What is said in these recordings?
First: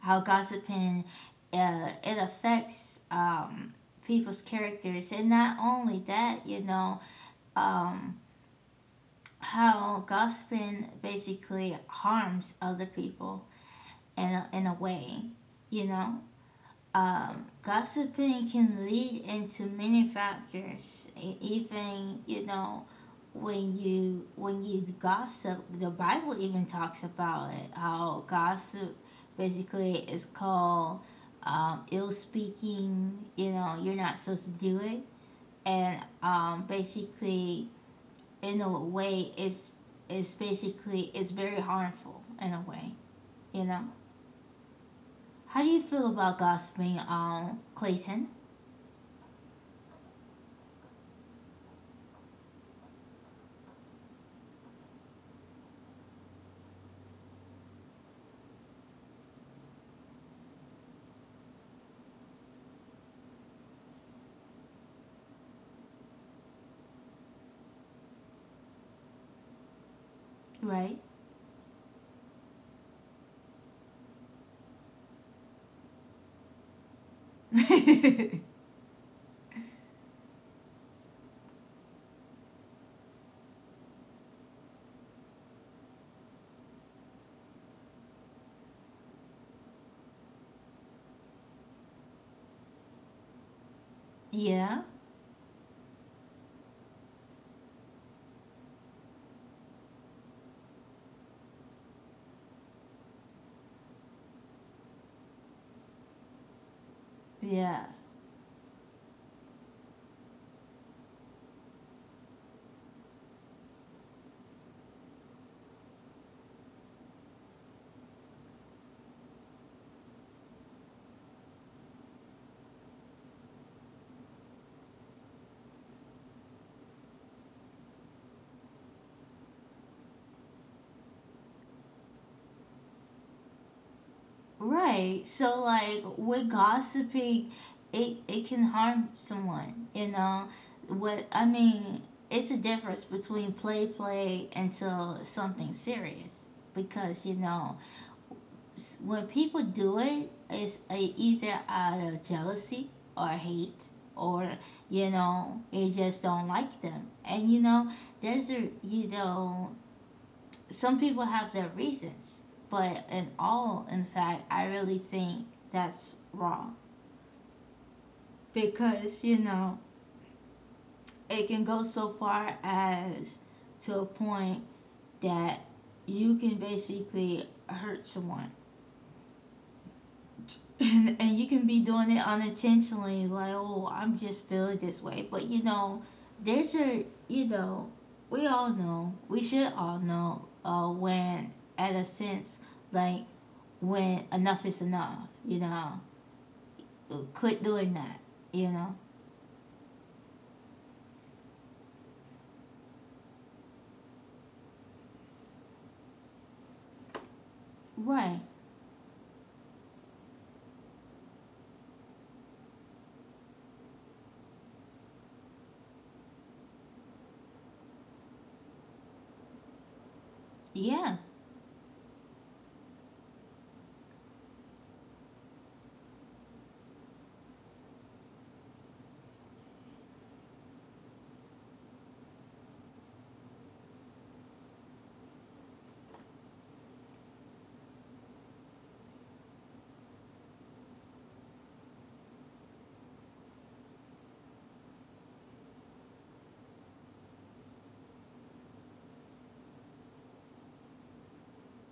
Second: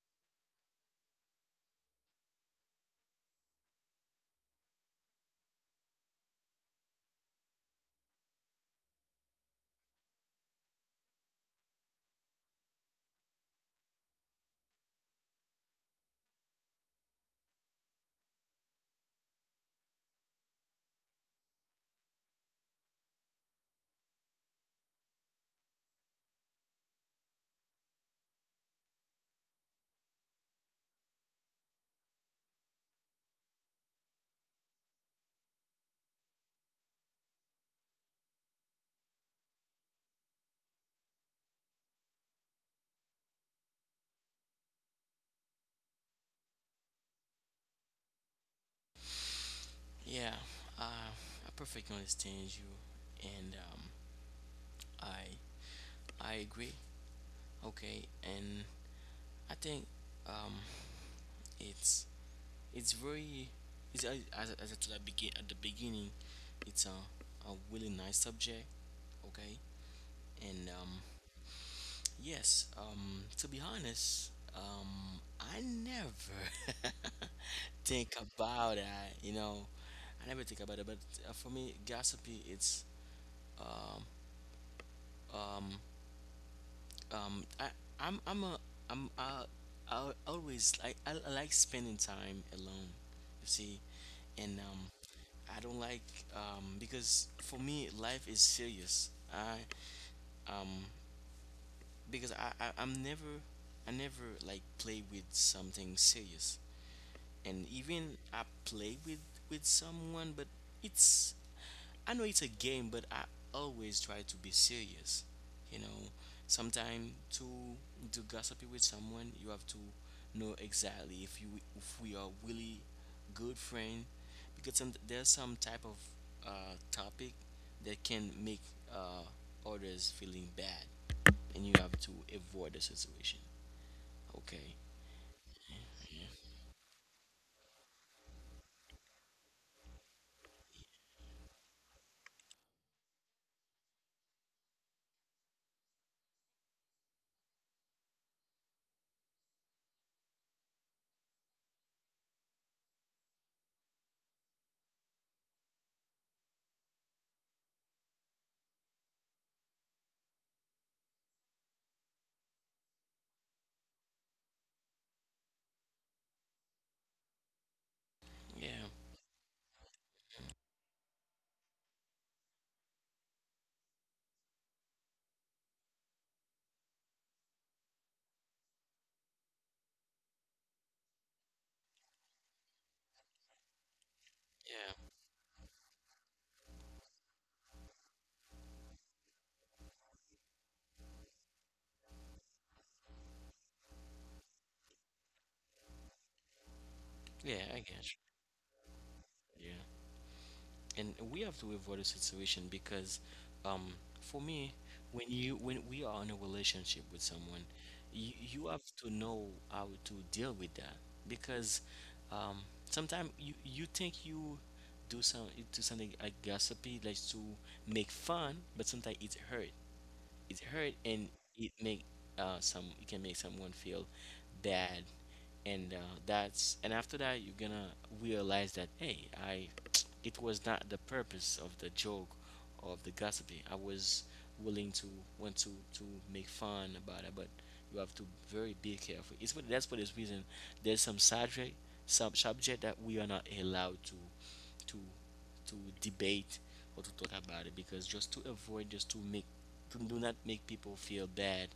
how gossiping it affects people's characters, and not only that, um, how gossiping basically harms other people in a way, you know. Gossiping can lead into many factors. Even when you gossip, the Bible even talks about it. How gossip basically is called ill speaking. You know you're not supposed to do it, and basically in a way it's basically it's very harmful in a way. You know, how do you feel about gossiping, Clayton? Yeah, uh, I perfectly understand you, and I I agree. Okay, and I think um, it's it's very it's as I told at the beginning, it's a really nice subject. Okay, and Right. yes, to be honest, I never think about that. You know, I never think about it. But for me, gossipy, it's um, um, um I I'm I'm a I'm I always like I like spending time alone you see and Yeah, I don't like because for me life is serious I um because I'm never I never like play with something serious and yeah, even I play with someone but it's I know it's a game, but I always try to be serious. You know, sometimes to gossipy with someone, you have to know exactly if we are really good friend, because there's some type of topic that can make uh, others feeling bad, and you have to avoid the situation. Okay. right. So like with gossiping, it can harm someone. You know what I mean? It's a difference between play, until something serious. Because when people do it, it's a, either out of jealousy or hate, or it just don't like them. And there's a some people have their reasons, but in fact, I really think that's wrong Yeah. because it can go so far as to a point that you can basically hurt someone. And you can be doing it unintentionally, like, oh, I'm just feeling Yeah. this way. But you know, there's a, you know, we all know, we should all know when, at a sense, like when enough is enough, you know, Yeah. I quit get doing you. that, you know? Yeah. And we have to avoid a situation because um for me when we are in a relationship with someone Right. you have to know how to deal with that because um sometimes you do some you do something like gossipy like to make fun, but sometimes it hurt, it hurt, and Yeah. it make some it can make someone feel bad. And that's, and after that you're gonna realize that, hey, I it was not the purpose of the joke or of the gossiping. I was willing to want to make fun about it, but you have to very be careful. It's what, that's for this reason there's some subject, some subject that we are not allowed to to debate or to talk about it, because just to avoid, just to make, do not make people feel bad.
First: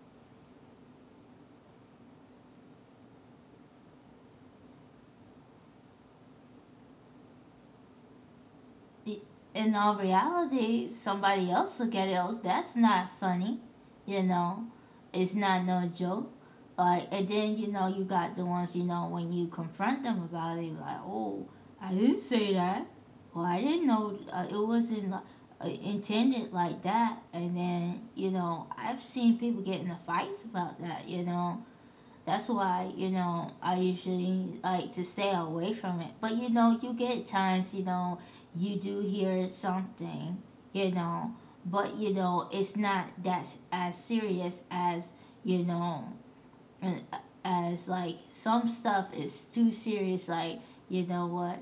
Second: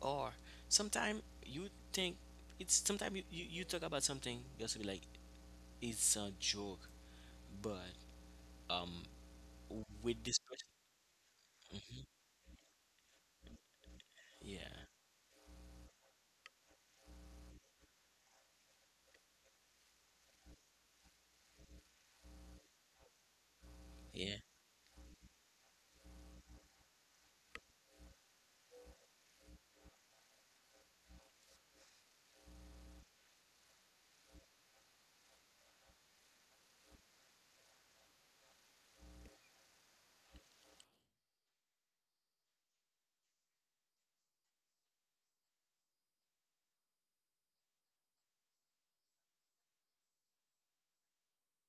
Or sometimes you think it's sometimes you talk about something just to be like it's a joke, but um In all with this person. reality, somebody else look at it. Oh, that's not funny, you know? yeah It's not no joke. Like, and then, you know, you got the ones, you know, when you confront them about it, like, oh, I didn't say that. Well, I didn't know yeah it wasn't intended like that. And then, you know, I've seen people get into fights about that, you know? That's why, you know, I usually like to stay away from it. But, you know, you get times, you know, you do hear something, you know, but, you know, it's not that as serious as, you know, uh, as like some stuff is too serious. Like, you know what?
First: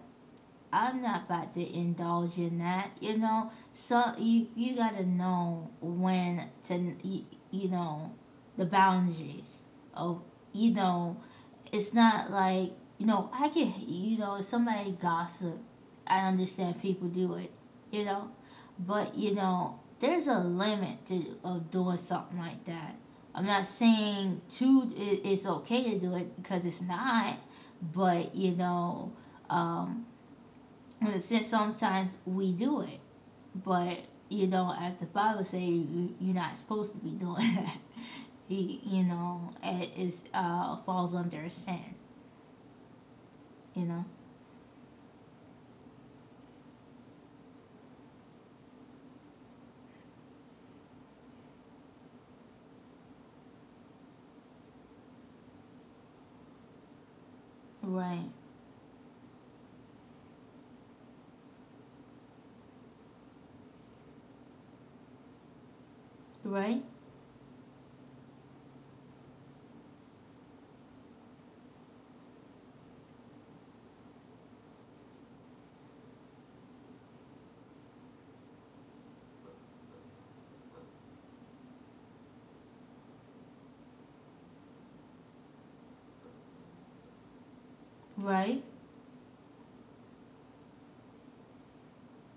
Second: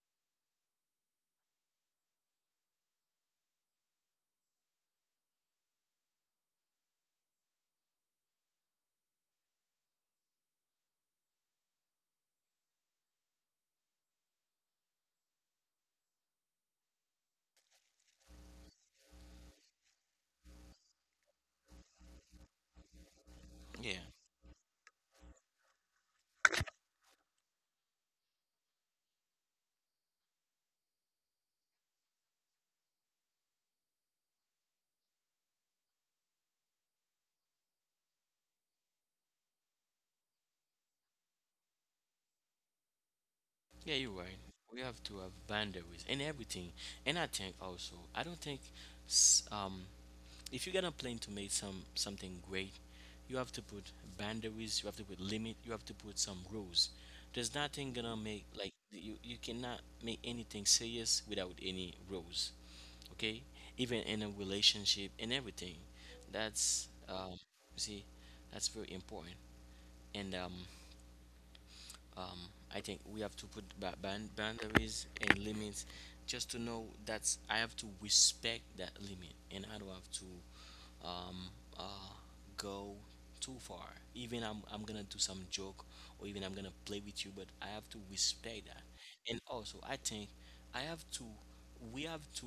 I'm not about to indulge in that, you know. So you gotta know when to, you know, the boundaries of you know it's not like you know I can you know if somebody gossip, I understand people do it, you know, but you know there's a limit to of doing something like that. I'm not yeah saying too it's okay to do it because it's not, but um, in sometimes we do it, but you know as the Bible say you're not supposed to be doing that. You know it is falls under sin, you yeah, know. you're right. We have to have boundaries and everything, and I think also, I don't think s- um if you're gonna plan to make some something great, you have to put boundaries, you have to put limit, you have to put some rules. There's nothing gonna Right, make like, you cannot make anything serious without any rules. Okay, even in a relationship and everything. That's right, you see, that's very important. And um I think we have to put boundaries and limits, just to know that I have to respect that limit, and I don't have to um, uh, go too far. Even I'm gonna do some joke, or even I'm gonna play with you, but I have to respect right, that. And also, I think I have to, we have to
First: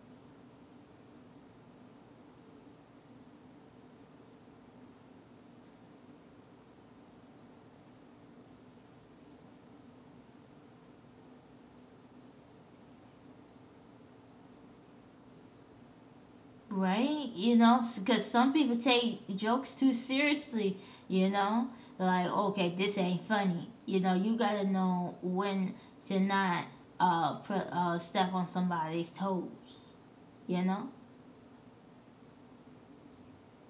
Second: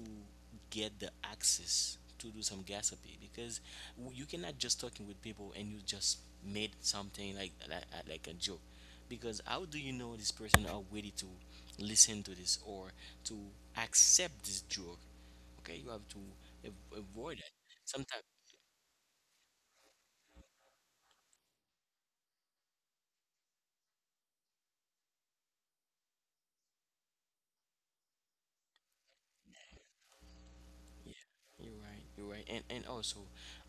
get the access to do some gossipy, because you cannot just talking with people and you just made something like like a joke, because how do you know this person are ready to listen to this or to accept this joke. Okay, you have to right. avoid that. You know, Sometimes. because some people take jokes too seriously, you know? Like, okay, this ain't funny. You know, you gotta know when to not put, step on somebody's toes, you know? Yeah, you're right. You're right. And also,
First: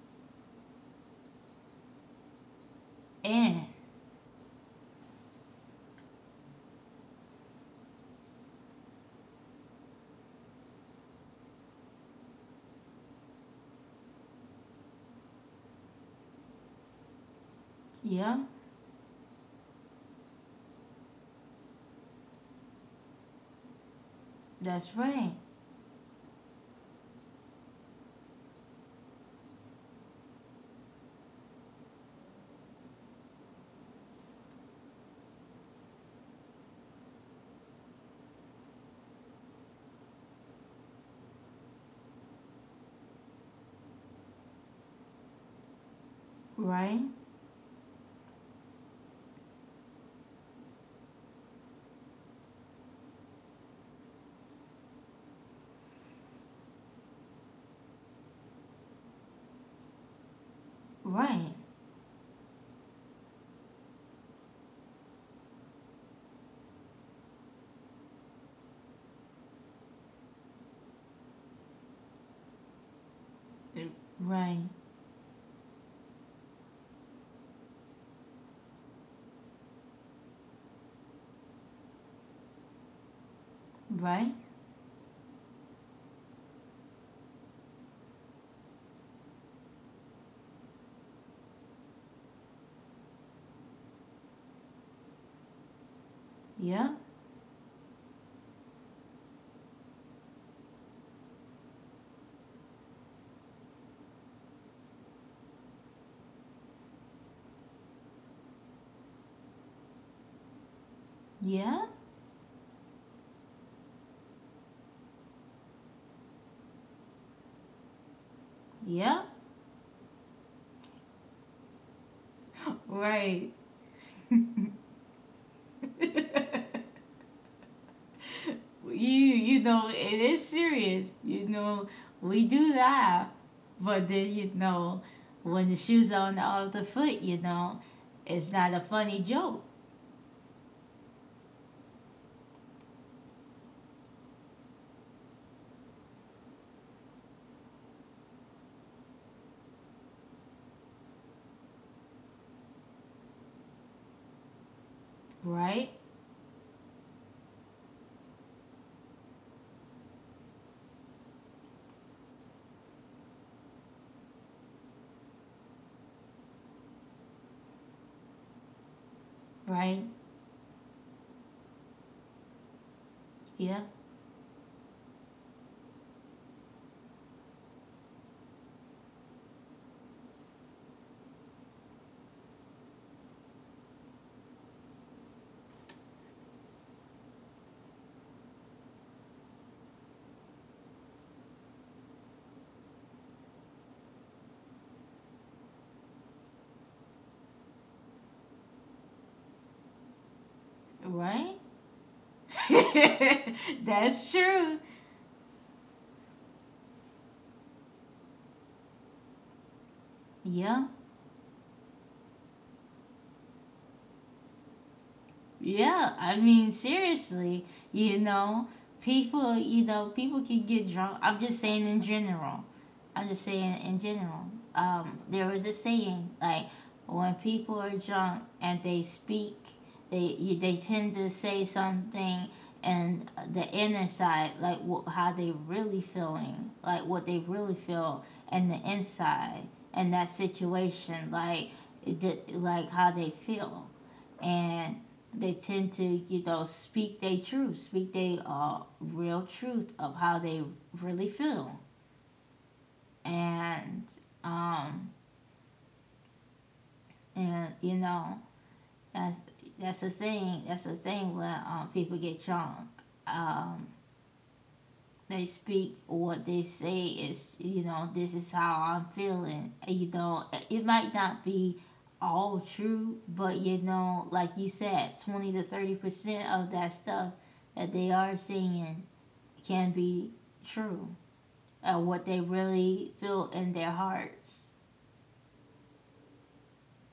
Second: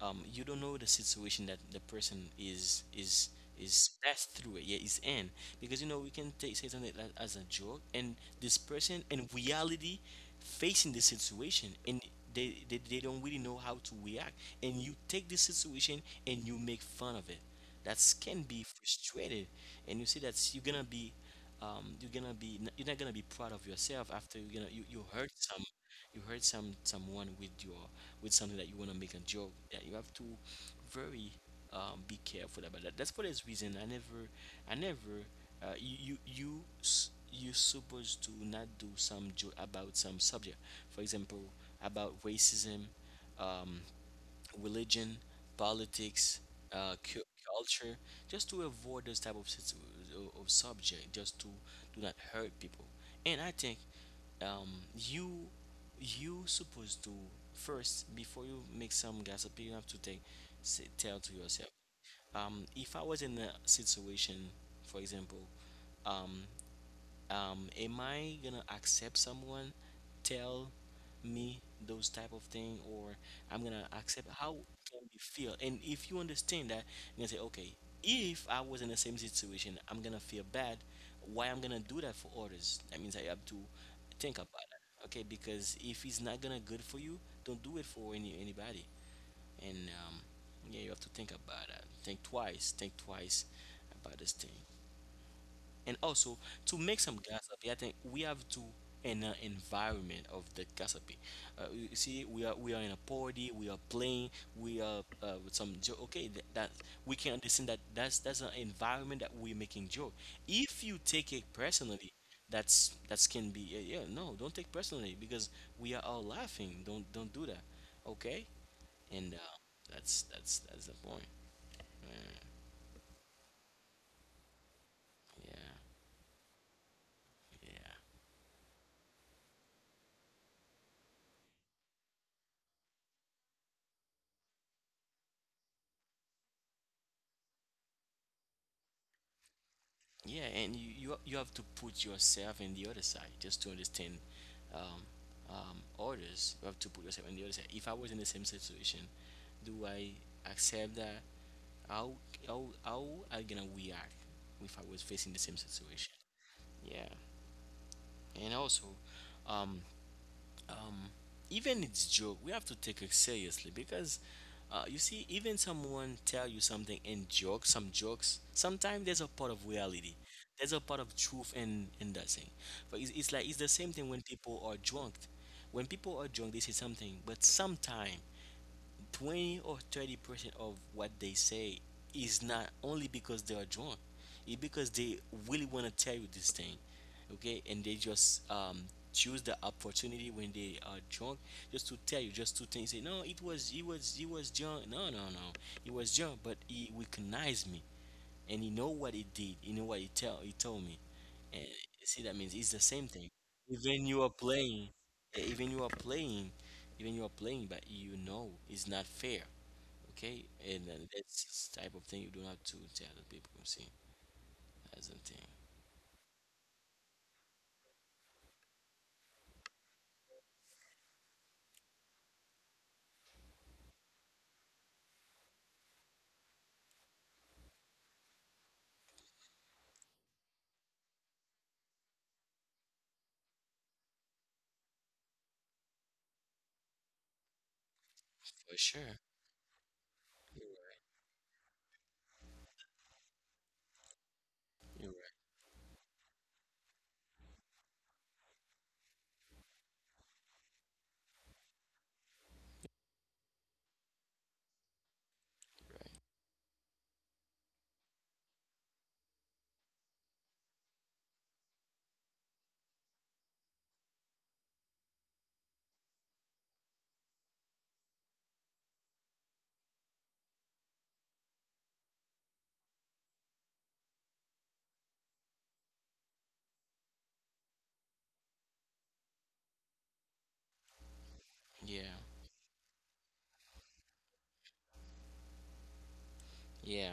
you don't know the situation that the person And, is passed through it. Yeah, is in, because you know we can take say something like as a joke, and this person in reality facing the situation and. They don't really know how to react, and you take this situation and you make fun of it. That yeah, can be frustrated. And you see that you're gonna be you're not gonna be proud of yourself after. You're gonna that's right, you hurt some someone with your with something that you want to make a joke, that you have to very be careful about that. That's for this reason I never, I never you you you supposed to not do some joke about some subject. For example, about racism, um, religion, politics, right, uh, cu- culture, just to avoid those type of, of subject, just to do not hurt people. And I think um, you you supposed to first, before you make some gossip, you have to take, say, right, tell to yourself. If I was in a situation, for example, um, am I gonna accept someone tell me those type of thing, or I'm gonna right, accept how can we feel. And if you understand that, you're say, okay, if I was in the same situation, I'm gonna feel bad, why I'm gonna do that for others. That means I have to right, think about it. Okay, because if it's not gonna good for you, don't do it for any anybody. And um yeah, you have to think about that. Think twice, think twice about this thing. And yeah, also, to make some gossip, I think we have to in an environment of the gossiping. You see, we are in a party, we are playing, we are with some joke. Okay, that, that we can understand that, that's an environment that we're making joke. If you yeah, take it personally, that's can be yeah, no, don't take personally, because we are all laughing. Don't do that. Okay, yeah, and that's that's the point. Uh, right. yeah. Yeah. You know it is serious, you know, we do laugh, but then, you know, when the shoes on the other foot, you know, it's not a funny joke. Yeah, and you have to put yourself in the other side just to understand um, others. You have to put yourself in the other side. If I was in the same situation, do I accept that? How how I gonna react if I was facing the Right, same situation? Yeah, and also, um, um, even it's joke, we have to take it seriously, because you see, even someone tell you something in joke, some jokes, sometimes there's a part right, of reality. There's a part of truth in that thing. But it's yeah, like it's the same thing when people are drunk. When people are drunk, they say something, but sometime 20 or 30% of what they say is not only because they are drunk, it's because they really want to tell you this thing. Okay, and they just choose the opportunity when they are drunk, just to tell you just two things. Say, no, it was, it was drunk. No, no, no, it was drunk, but he recognized me, and he know what he did. He know what he tell. He told me. right. And see, that means it's the same thing. That's Even you are true. playing, eh, even you are playing, even you are playing, but you know it's not fair. Okay, Yeah, and then that's the type of thing you don't have to tell the people. See, that's the thing. yeah, I mean, seriously, you know, people you know people can get drunk. I'm just saying in general. I'm just saying in general. There was a saying like when people are drunk and they speak, they they tend to say something and the inner side, like how they really feeling, like what they really feel, and the For sure. inside and that You're situation, like like how they feel, and right. You're they tend to you know speak their truth, speak their real truth of how they really feel and um and you know that's that's the thing, when people get drunk, um they speak what they say is you know this is how I'm feeling, you know, it might not be all true, but you know, like you said, 20 to 30% of that stuff that they are saying can be true, right. Yeah, what they really feel in their hearts. yeah.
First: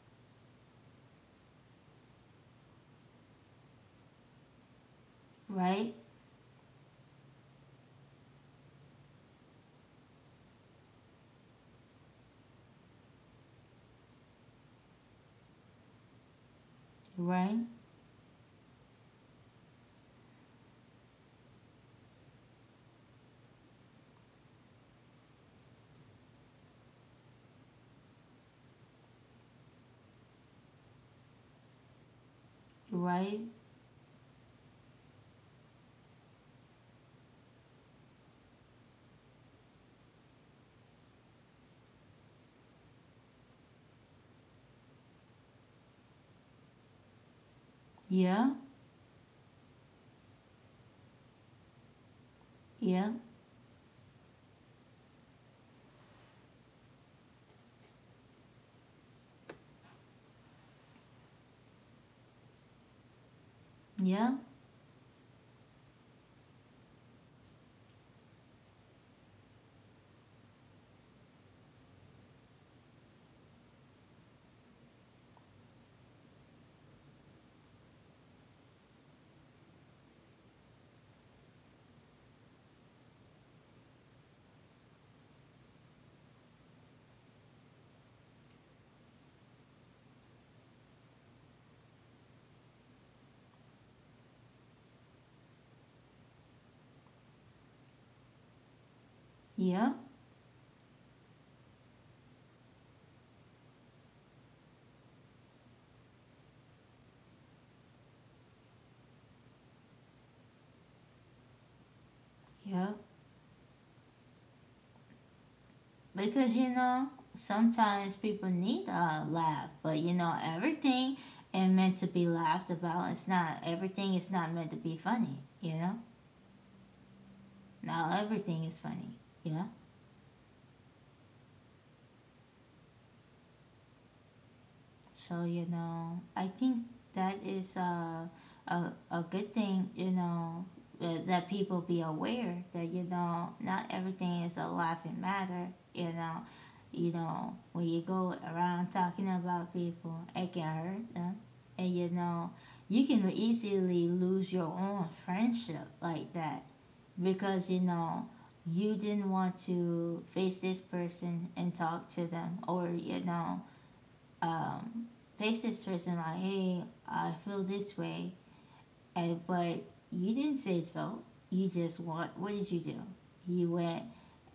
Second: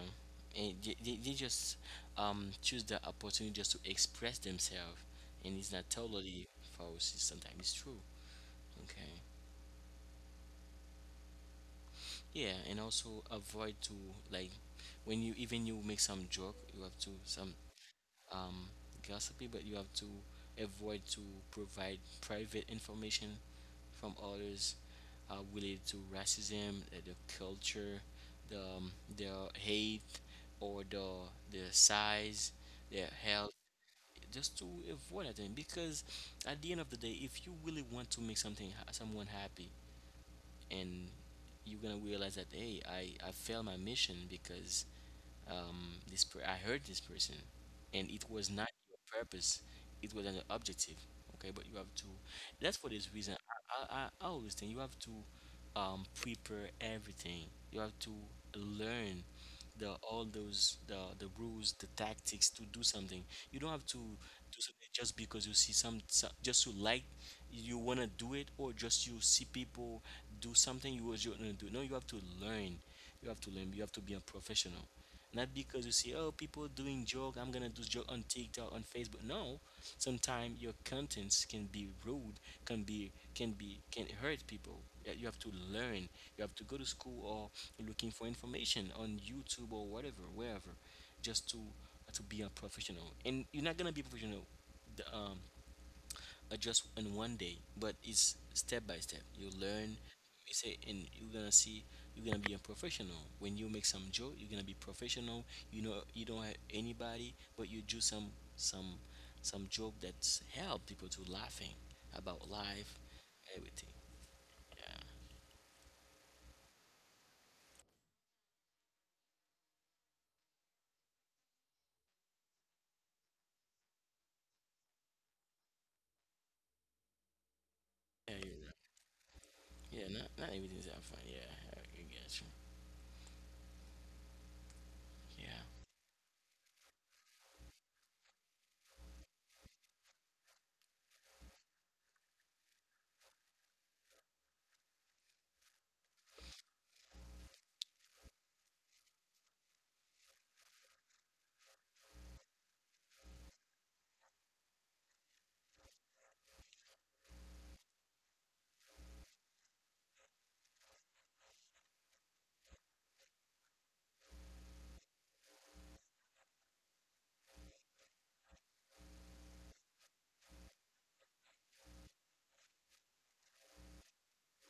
And they just choose the opportunity just to express themselves, and it's not Right, totally false. It's sometimes it's true. Okay. Yeah, and also avoid to like when you, even you make some joke, you have to some right, um gossipy, but you have to avoid to provide private information from others, related to racism, the culture, the um, the hate, or the size, their right. health, just to avoid that thing. Because at the end of the day, if you really want to make something someone happy, and you're gonna realize that hey, I failed my mission because I hurt this person, and it was Yeah, not your purpose. It was an objective. Okay, but you have to. That's for this yeah, reason. I always think you have to prepare everything. You have to learn the all those the rules, the tactics to do something. You don't have to yeah, do something just because you see some just, you like you want to do it, or just you see people do something you want to do. No, you have to learn. You have to learn. You have to be a professional. Not because you see, oh, people doing joke, I'm gonna do joke on TikTok, on Facebook. No, sometimes your contents can be rude, can hurt people. Yeah, you have to learn. You have to go to school or looking for information on YouTube or whatever, wherever, just to be a professional. And you're not gonna be professional the, um, adjust in 1 day, but it's step by step. You learn, yeah, you say, and you're gonna see, you're gonna be a professional. When you make some joke, you're gonna be professional. You know, you don't have anybody, but you do some some some joke that's help people to laughing about life, yeah. everything. Yeah, Because you know, sometimes people need a laugh, but you know, everything ain't meant to be laughed about. It's not everything is not meant to be funny, you know? Not yeah, you're everything is funny. Yeah. right. Yeah. Not everything's that fun. Yeah, I get you. So, Yeah, you know, I think that is a good thing, you know, that people be aware that, you know, not everything is a laughing matter, you know. You know, when you go around talking about people, it can hurt them. And, you know, you can easily lose your own friendship like that because, you know, you didn't want to face this person and talk to them or, you know, um, face this person like, hey, I feel this way, and but you didn't say so. You just want. What did you do? You went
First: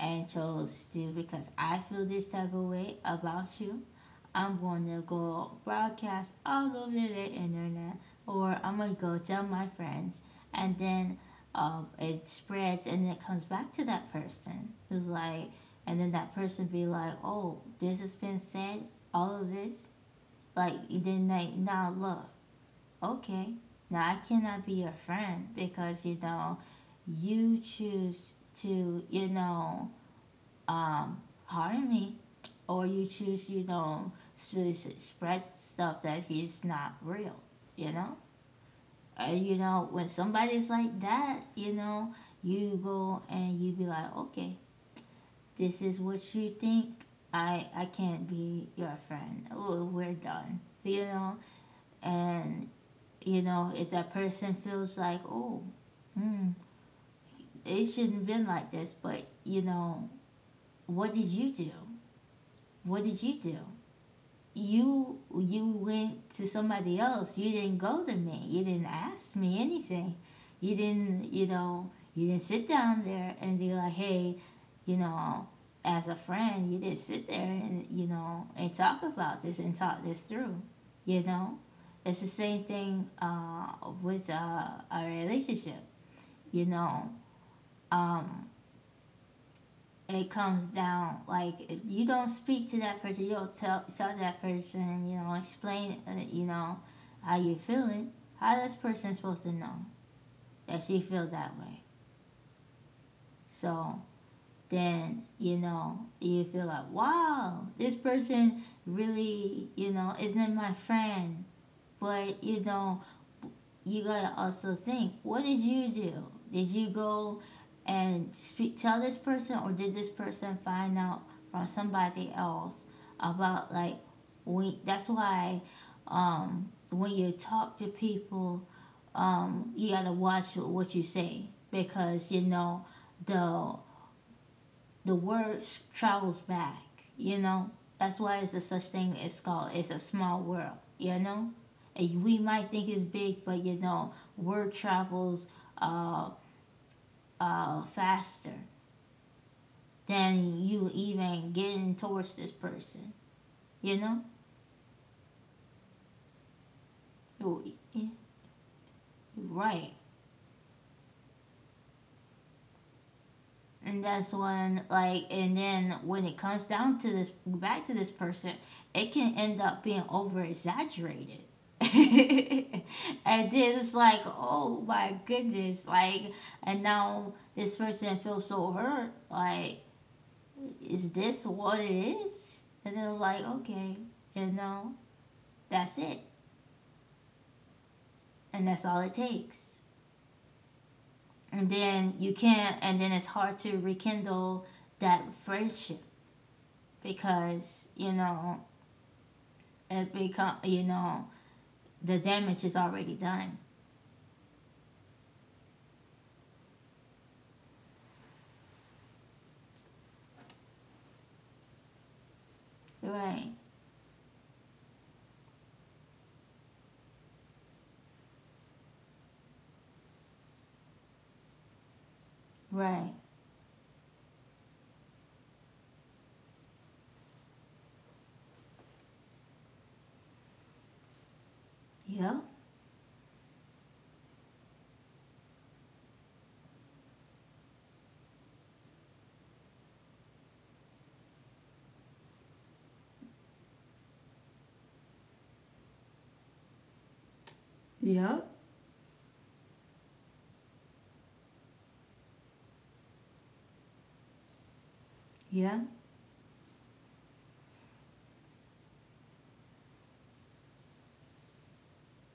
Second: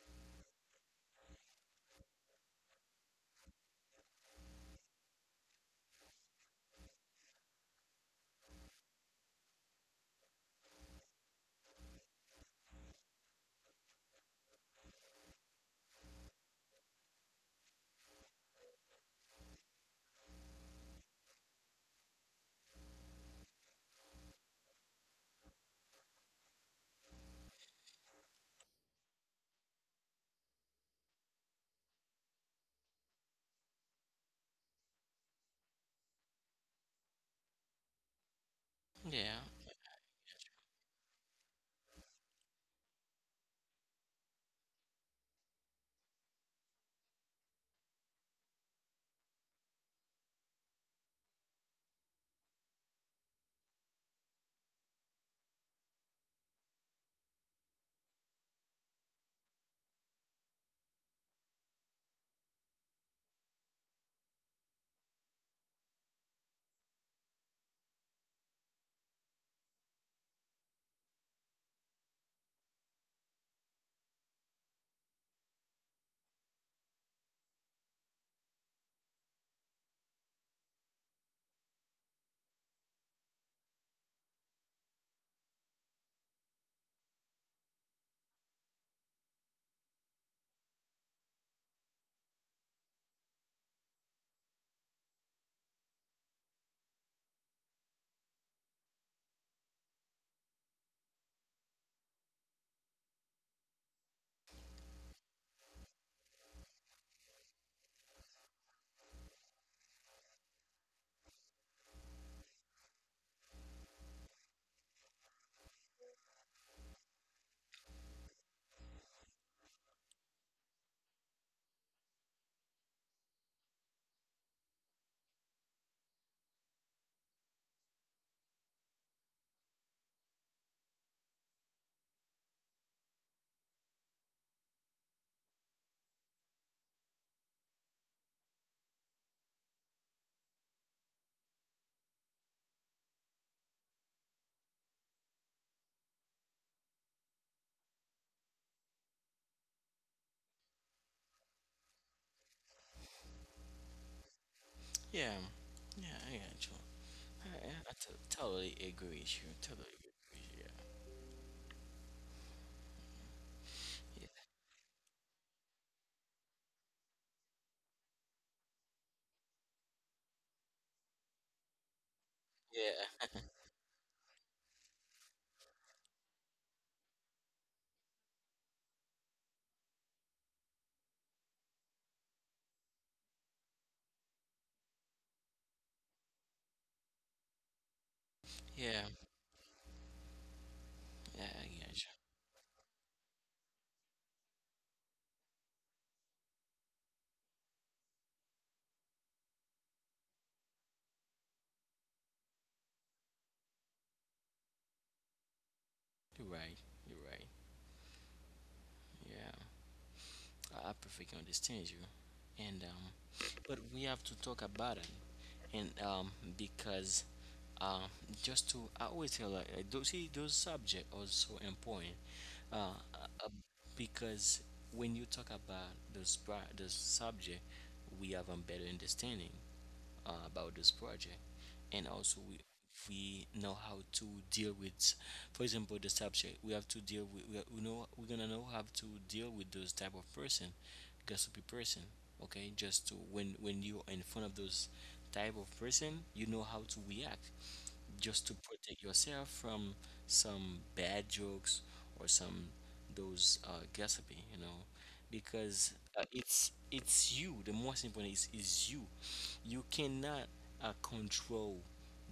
and chose to because I feel this type of way about you. I'm going to go broadcast all over the internet, or I'm going to go tell my friends, and then it spreads and it comes back to that person who's like, and then that person be like, oh, this has been said, all of this like then they now look, okay, now I cannot be your friend because you know you choose to you know harm me, or you choose you know to spread stuff that is not real, you know. yeah, And you know when somebody's like that, you know you go and you be like, okay, this is what you think. I can't be your friend. Oh, we're done. You know, and you know, if that person feels like, oh, mm, it shouldn't have been like this, but you know, what did you do? What did you do? You went to somebody else, you didn't go to me, you didn't ask me anything, you didn't you know you didn't sit down there and be like, hey, you know, as a friend you didn't sit there and you know and talk about this and talk this through, you know. It's the same thing with a relationship, you know, um, it comes down like if you don't speak to that person, you don't tell that person, you know, explain you know how you feeling, how this person is supposed to know that she feel that way. So then you know you feel like, wow, this person really you know isn't my friend, but you know you gotta also think, what did you do? Did you go and speak, tell this person, or did this person find out from somebody else about like we? That's why when you talk to people, you gotta watch what you say because you know the the word travels back. You know, that's why it's a such thing. It's called it's a small world. You know, and we might think it's big, but you know, word travels uh, faster than you even getting towards this person. You know, yeah, yeah. I got you. I, I, I yeah, t- totally agree with you. Totally right. agree with you. And Yeah, yeah. that's when like and then when it comes down to this back to this person, it can end up being over exaggerated. And Yeah. then it's like, oh my goodness, like and now this person feels so hurt, like, is this what it is? And then like, okay, you know, that's it. And that's all Yeah, it takes. yeah, And I get you. then you can't and then it's hard to rekindle that friendship because, you know, it become you know the damage is already done. You're right. You're right. Yeah, I perfectly understand you. And Right, But we have to talk about it, and because uh, just to I always tell like those see those subject also important, uh, right, uh, uh, because when you talk about those subject, we have a better understanding. Uh, about this project, and also we know how to deal with, for example, the subject we have to deal with, we know we're gonna know how to deal with those type of person, gossipy person. Okay, just to when you're in front of those type of person, you know how to react, just to protect yourself from some bad jokes or some those gossiping, you know, yeah, because it's you. The most important is you. You cannot control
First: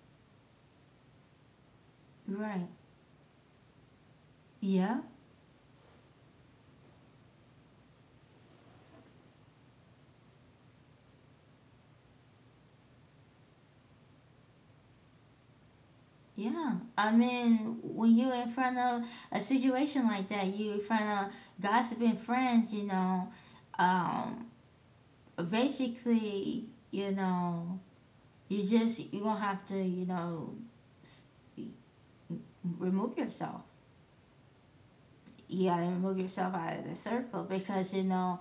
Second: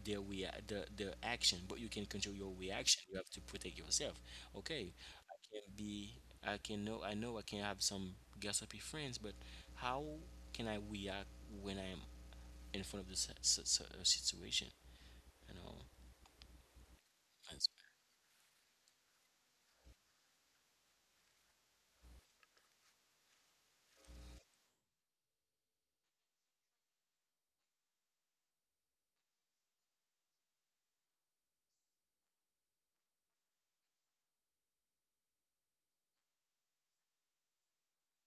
the action, but you can control your right. reaction. You have to protect yourself. Okay, Yeah, I can be. I can know. I know. I can have some gossipy friends, but how can I react when I'm in front of this situation? You know. yeah, I mean, when you in front of a situation like that, you in front of gossiping friends, you know, um basically, you know, you just you're gonna have to you know s- remove yourself, you gotta remove yourself out of the circle because you know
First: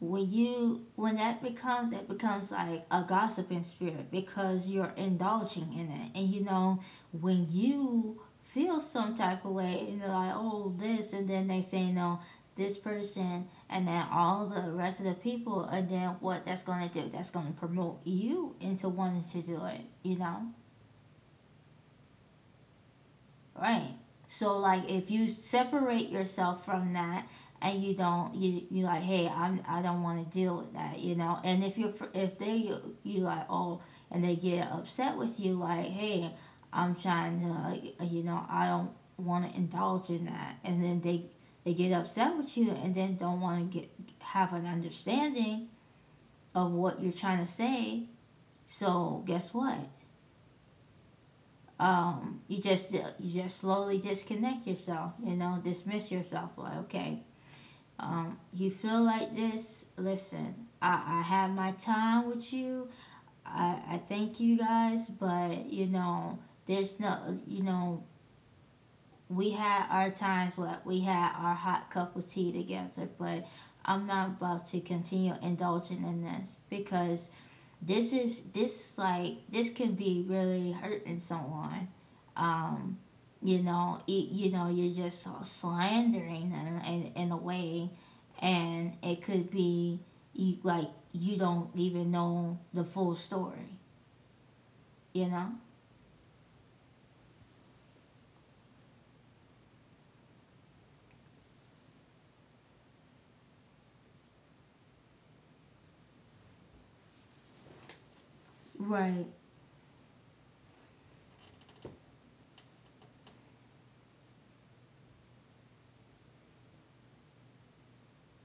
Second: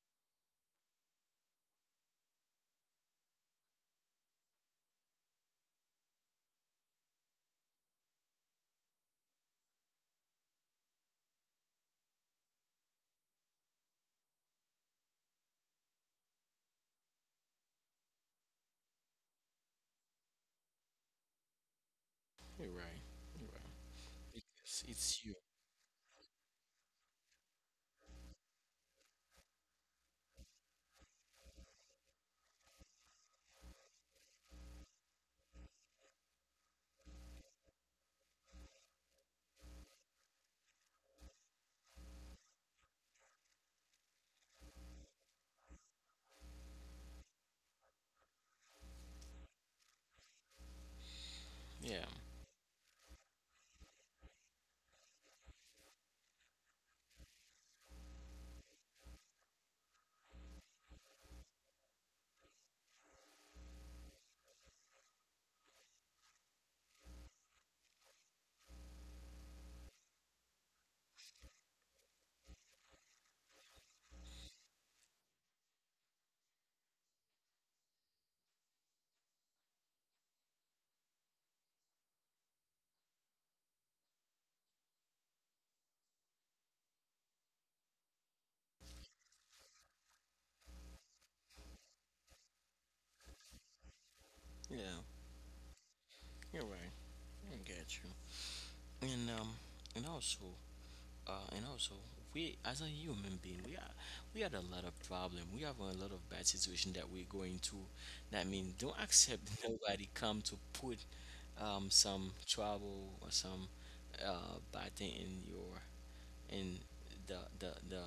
when you when that becomes like a gossiping spirit because you're indulging in it, and you know when you feel some type of way and they're like, oh, this, and then they say, no, this person, and then all the rest of the people, and then what that's going to do, that's going to promote you into wanting to do it, you know. You're right. You're right. Right. So like Because if you it's you. separate yourself from that and you don't you you like, "Hey, I don't want to deal with that," you know. And if they you like, "Oh," and they get upset with you like, "Hey, I'm trying to you know, I don't want to indulge in that." And then they get upset with you and then don't want to get, have an understanding of what you're trying to say. So guess what? Yeah. You just, you just slowly disconnect yourself, you know, dismiss yourself, like, "Okay, you feel like this. Listen, I had my time with you. I thank you guys, but you know, there's no, you know, we had our times. What, we had our hot cup of tea together, but I'm not about to continue indulging in this because this is this, like this could be really hurting someone. um you know you know, you're just slandering them in a way, and it could be, you, like you don't even know the full story, you Yeah. know." You're right. I get you. And um, and also, and also, we as a human being, we are we had a lot of problem. We have a lot of bad situation that we're going to. That means Right. don't accept nobody come to put some trouble or some bad thing in your in the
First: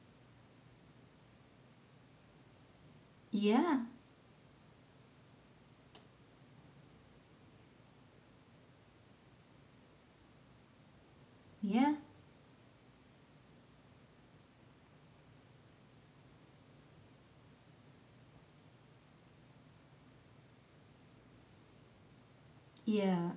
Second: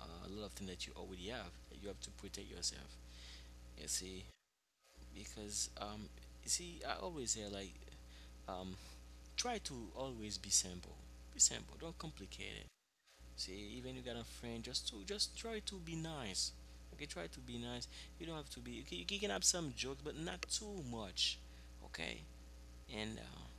lot of thing that you already have. You have to protect yourself. Yeah, You see, because you see, I always say like um try to always be simple. Be simple, don't yeah, complicate it. See, even you got a friend, just to just try to be nice. Okay, try to be nice. You don't have to be. You can have some jokes, but not too much. Okay, and uh, yeah.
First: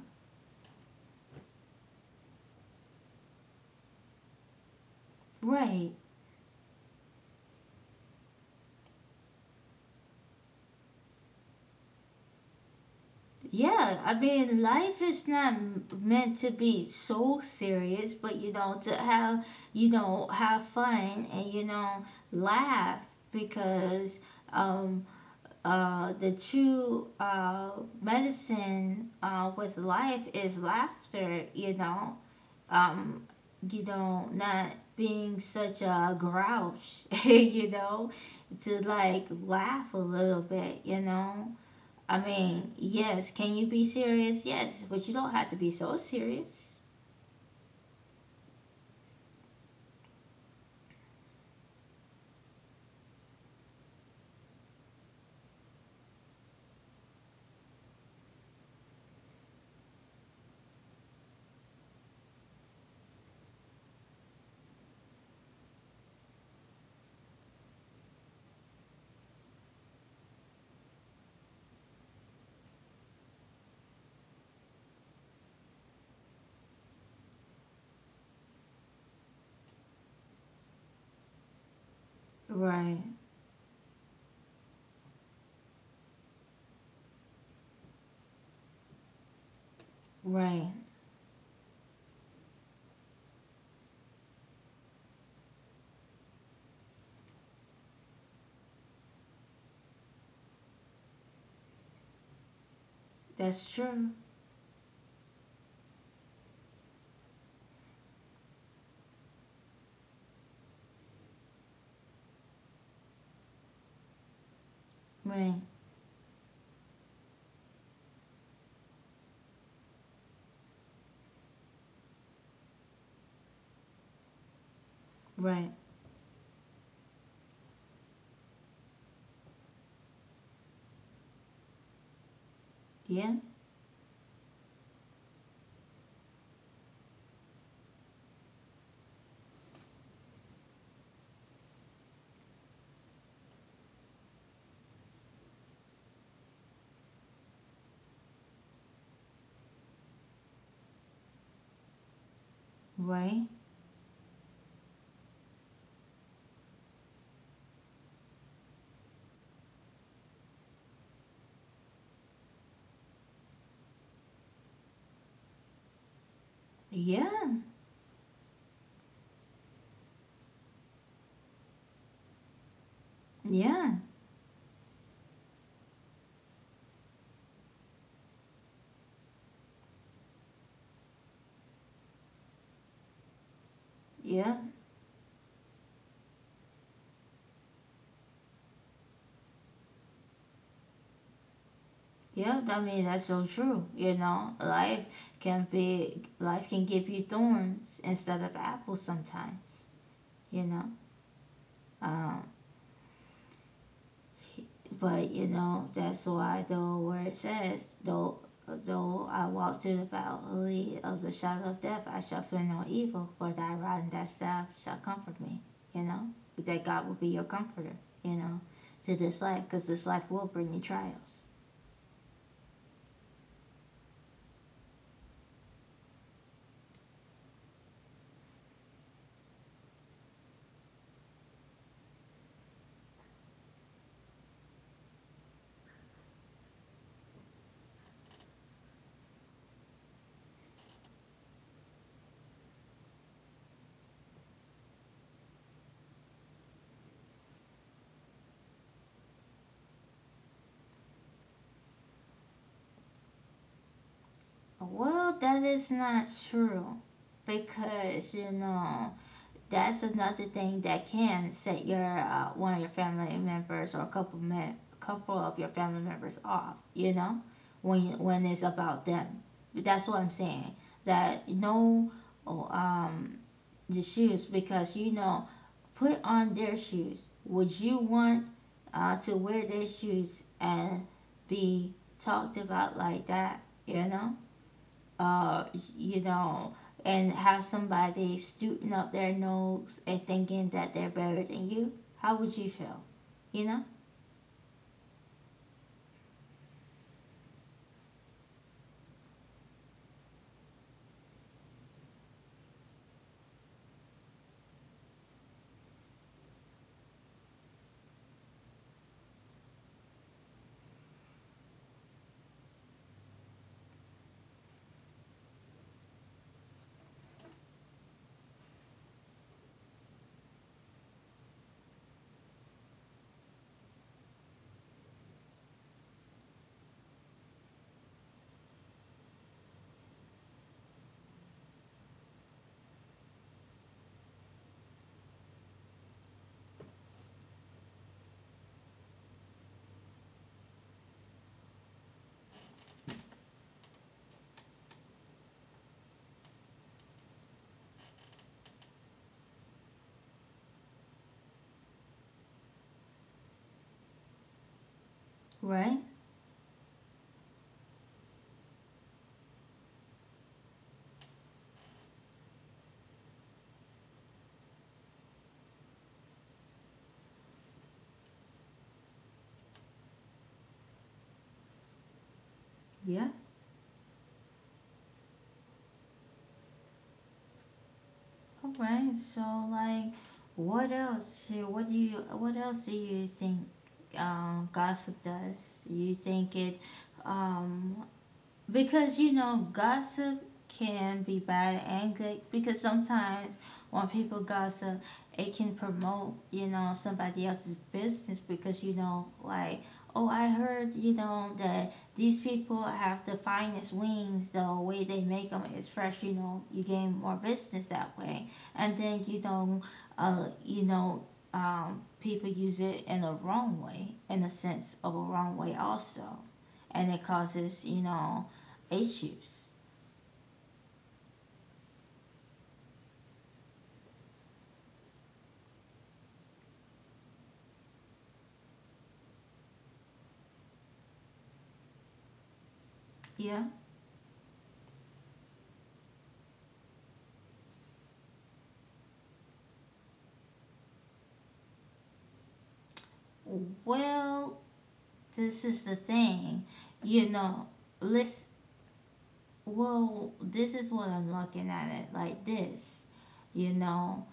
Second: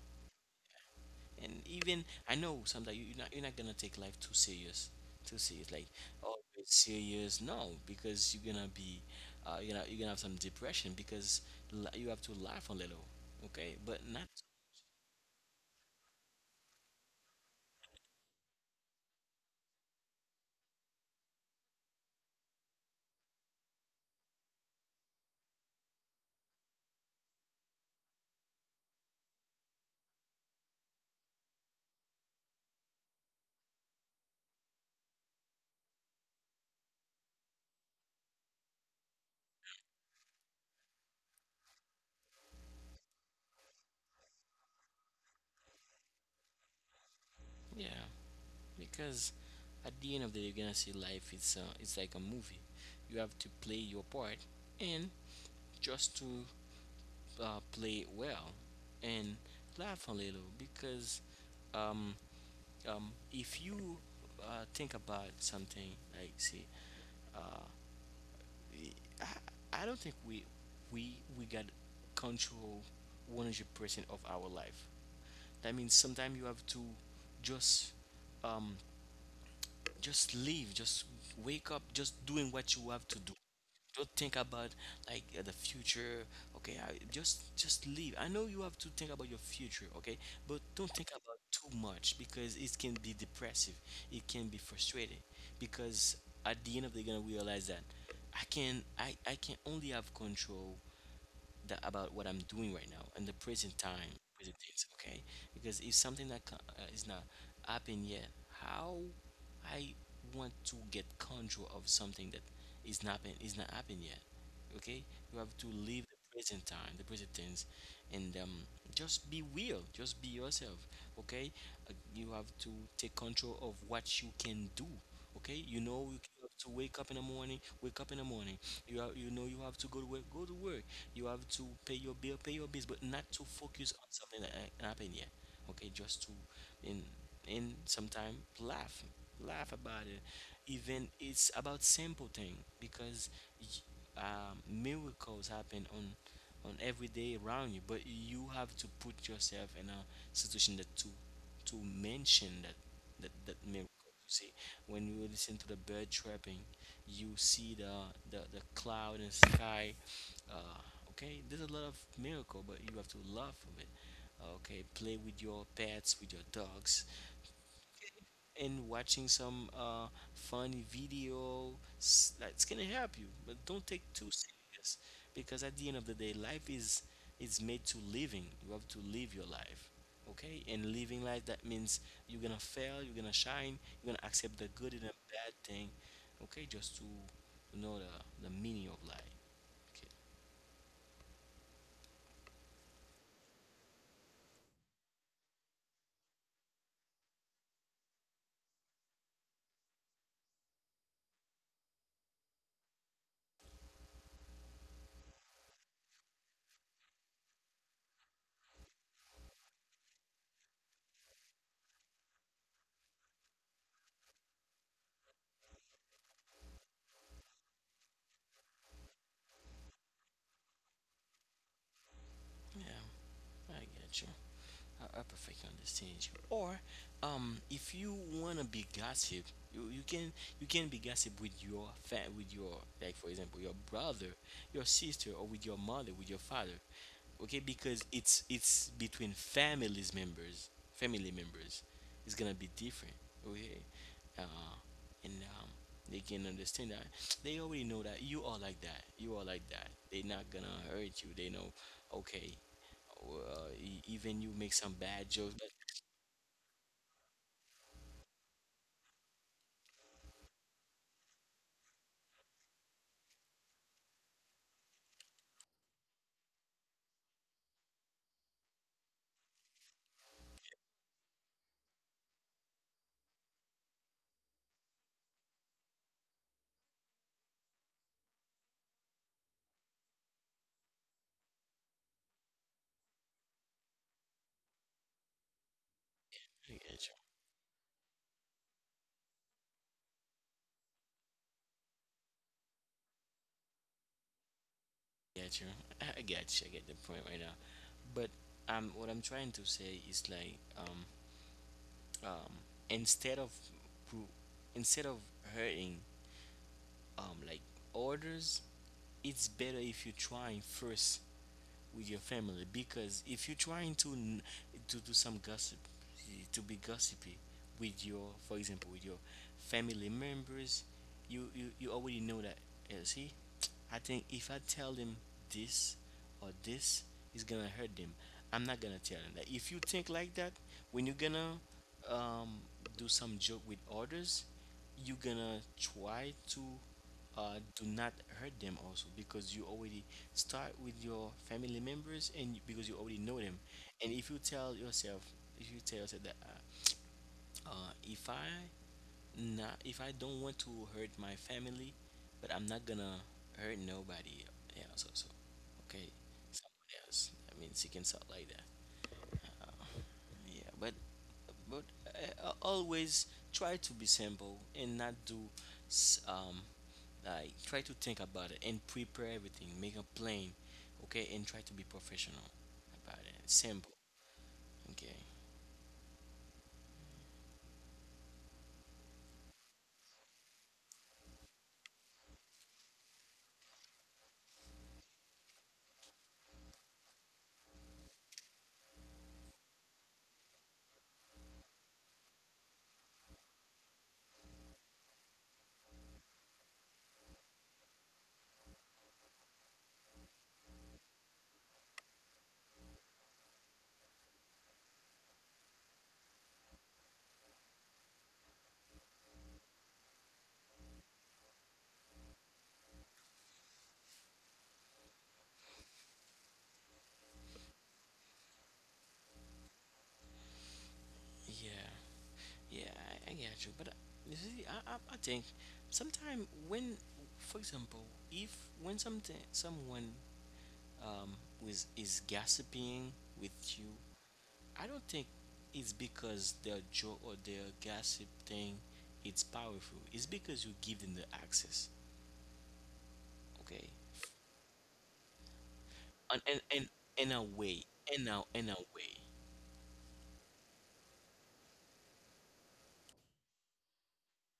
and even I know sometimes you're not, you're not gonna take life too serious, too serious. Like Right. oh, it's serious, no, because you're gonna be, you're gonna have some depression because you have to laugh a little, okay? Yeah, But I not, mean, life is not meant to be so serious, but you know, to have, you know, have fun and, you know, laugh because, um, the true medicine with life is laughter, you know. um, you know, not being such a grouch, you know, to like laugh a little bit, you know. I mean, yes, can you be serious? Yes, but you don't have to be so serious. yeah, because at the end of the day, you're gonna see life. It's like a movie. You have to play your part and just to play well and laugh a little because. um, if you think about something like see. uh, I don't think we we got control 100% of our life. That means sometimes you have to just um, just live, just wake up, just doing what you have to Right, do. Don't think about like the future. Okay, just leave. I know you have to think about your future, okay, but don't right. think about too much because it can be depressive. It can be frustrating because at the end of the day, you're gonna realize that I can only have control that about what I'm doing right now and the present That's time, true. present tense, okay? Because if something that is not happened yet. How I want to get control of something that is not been, is not happened yet, okay? You have to Right, live the present time, the present tense, and just be real, just be yourself, okay? You have to take control of what you can do, okay? You right. know you have to wake up in the morning, wake up in the morning. You have, you know you have to go to work, go to work. You have to pay your bill, pay your bills, but not to Yeah, focus on something that happened yet. Okay, just to and and sometimes laugh, laugh about it. Even it's about simple thing because y- miracles happen on every day around you, but you have to put yourself in a situation that to mention that that right. miracle. You see, when you listen to the bird chirping, you see the cloud and sky uh, okay, there's a lot of miracle, but you have to love of it. Okay, play with your pets, with your dogs, Yeah, and watching some funny video that's gonna help you, but don't take yeah, too serious, because at the end of the day, life is made to living. You have to live your life, okay, and living life that means you're gonna fail, you're gonna shine, you're gonna accept the yeah, good and the bad thing, okay, just to know the meaning of life, okay. yeah. I mean, that's so true. You know, life can be, life can give you thorns instead of apples sometimes. You know, um, but you know that's why, though, where it says, though, "Though I walk through the valley of the shadow of death, I shall fear no evil, for thy rod and thy staff shall comfort me." You know, that God will be your comforter, you know, to this life, because this life will bring you trials. Yeah, I get you. I perfectly understand you. Or, if you wanna be gossip, you, you can you can be gossip with your with your, like for example, your brother, your sister, or with your mother, with your father, okay? Because it's between families members, family members, it's gonna be different, okay? Uh, and um, they can understand that they already know that you are like that, you are like that. They're not gonna hurt you. They know, okay, even you make some bad jokes. But Well, that is not true, because you know, that's another thing that can set your one of your family members or a couple men, couple of your family members off. You know, when you, when it's about them. That's what I'm saying. That, no, oh, the shoes, because you know, put on their shoes. Would you want to wear their shoes and be talked about like that? You know, uh you I get know, you, and have somebody scooting up their nose and thinking that they're better than you, how would you feel, you know? I get you, I get you. I get the point right now. But what I'm trying to say is like um, instead of pro- instead of hurting like orders, it's better if you try first with your family, because if you're trying to to do some gossip, to be gossipy with your, for example, with your family members, you already know that. Yeah, see, I think if I tell them this or this is gonna hurt them, I'm not gonna tell them that. If you think like that, when you're gonna um, do some joke with others, you're gonna try to do not hurt them also, because you already. Start with your family members, and because you already know them. And if you tell yourself, if you tell yourself that if I not, if I don't want to hurt my family, but I'm not gonna hurt nobody else also. Okay, Right. someone else. I mean, seeking out like that. Um, yeah, but always try to be simple and not do s- um, like try to think about it and prepare everything. Make a plan, okay, and try to be professional about it. Yeah. Simple, okay. All right, so like, what else, what do you, what else do you think gossip does? You think it, um because you know gossip can be bad and good, because sometimes when people gossip, it can promote, you know, somebody else's business, because you know, like, "Oh, I heard, you know, that these people have the finest wings, the way they make them is fresh," you know, you gain more business that way. And then, you know, you know, people use it in a wrong way, in a sense of a wrong way also, and it causes, you know, issues. Yeah, yeah, I get you. But you see, I think sometimes when, for example, if when something someone um was is gossiping with you, Yeah. I don't think it's because their joke or their gossip thing it's powerful. It's because you give them the access, okay? Well, this is the in in in, thing. in a You way, know, in listen. a way. Well, this is what I'm looking at it like this. You know,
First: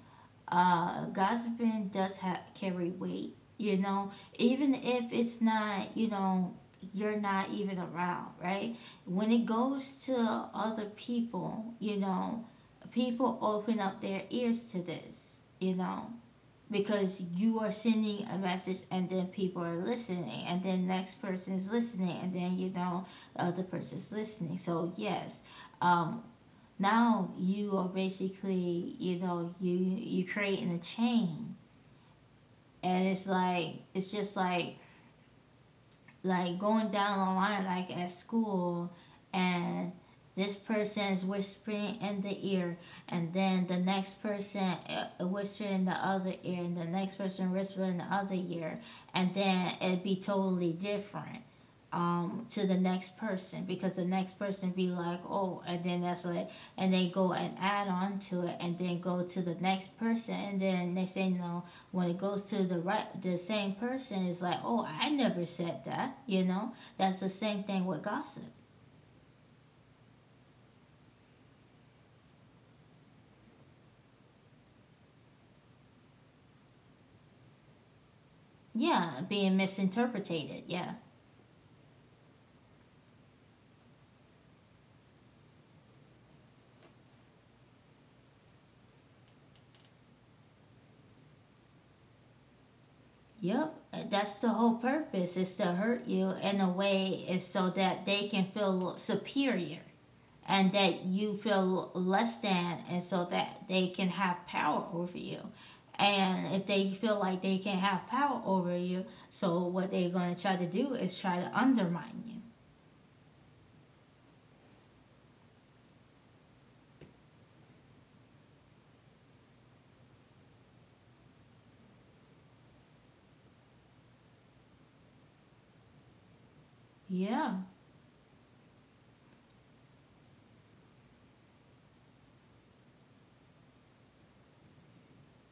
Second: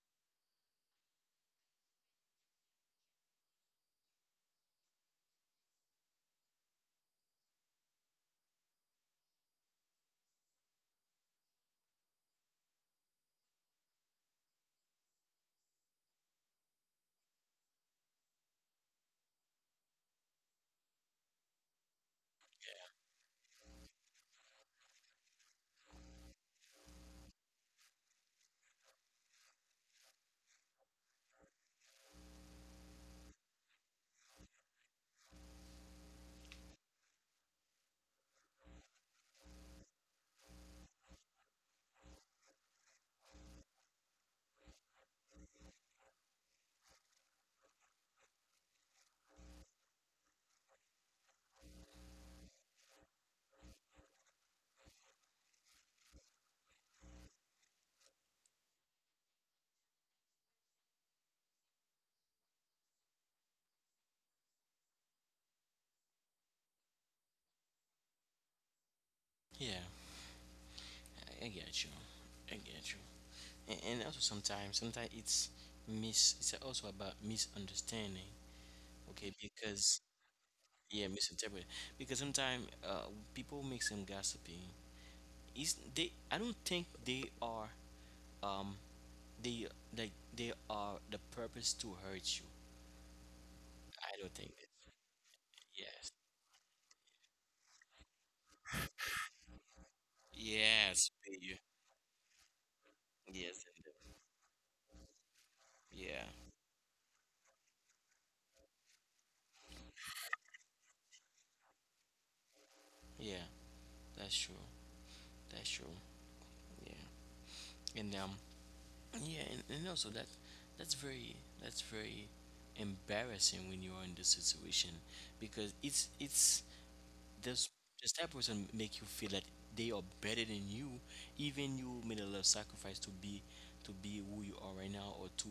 gossiping does carry weight. You know, even if it's not, you know, you're not even around, right? When it goes to other people, you know, people open up their ears to this. You know, because you are sending a message, and then people are listening, and then next person is listening, and then you know, the other person's listening. So yes, um, now you are basically, you know, you creating a chain, and it's like, it's just like going down the line, like at school, and this person is whispering in the ear, and then the next person whispering in the other ear, and the next person whispering in the other ear, and then it'd be totally different to the next person, because the next person be like, "Oh," and then that's like, and they go and add on to it and then go to the next person, and then they say, "No." When it goes to the right, the same person is like, "Oh, I never said that." You know, that's the same thing with gossip. Yeah, I get you. I get you. And also sometimes, sometimes it's mis. It's also about misunderstanding. Yeah, Okay, being because misinterpreted, yeah. yeah, misinterpret. Because sometimes people make some gossiping. Is they? I don't think they are. Um, they like they are the purpose to hurt you. Yep, I don't that's the think. whole That. purpose, is to hurt Yes. you in a way, is so that they can feel superior, and that Yes, you baby. feel less than, and so Yes. that they can have power over you. Yeah. And if they feel like they can have power over you, so what they're going to try to do is try to undermine Yeah. That's true. That's true. Yeah. And Yeah, and also that that's very that's very embarrassing when you're in this situation, because it's you. Yeah. does does that person make you feel that they are better than you, even you made a lot of sacrifice to be who you are right now or to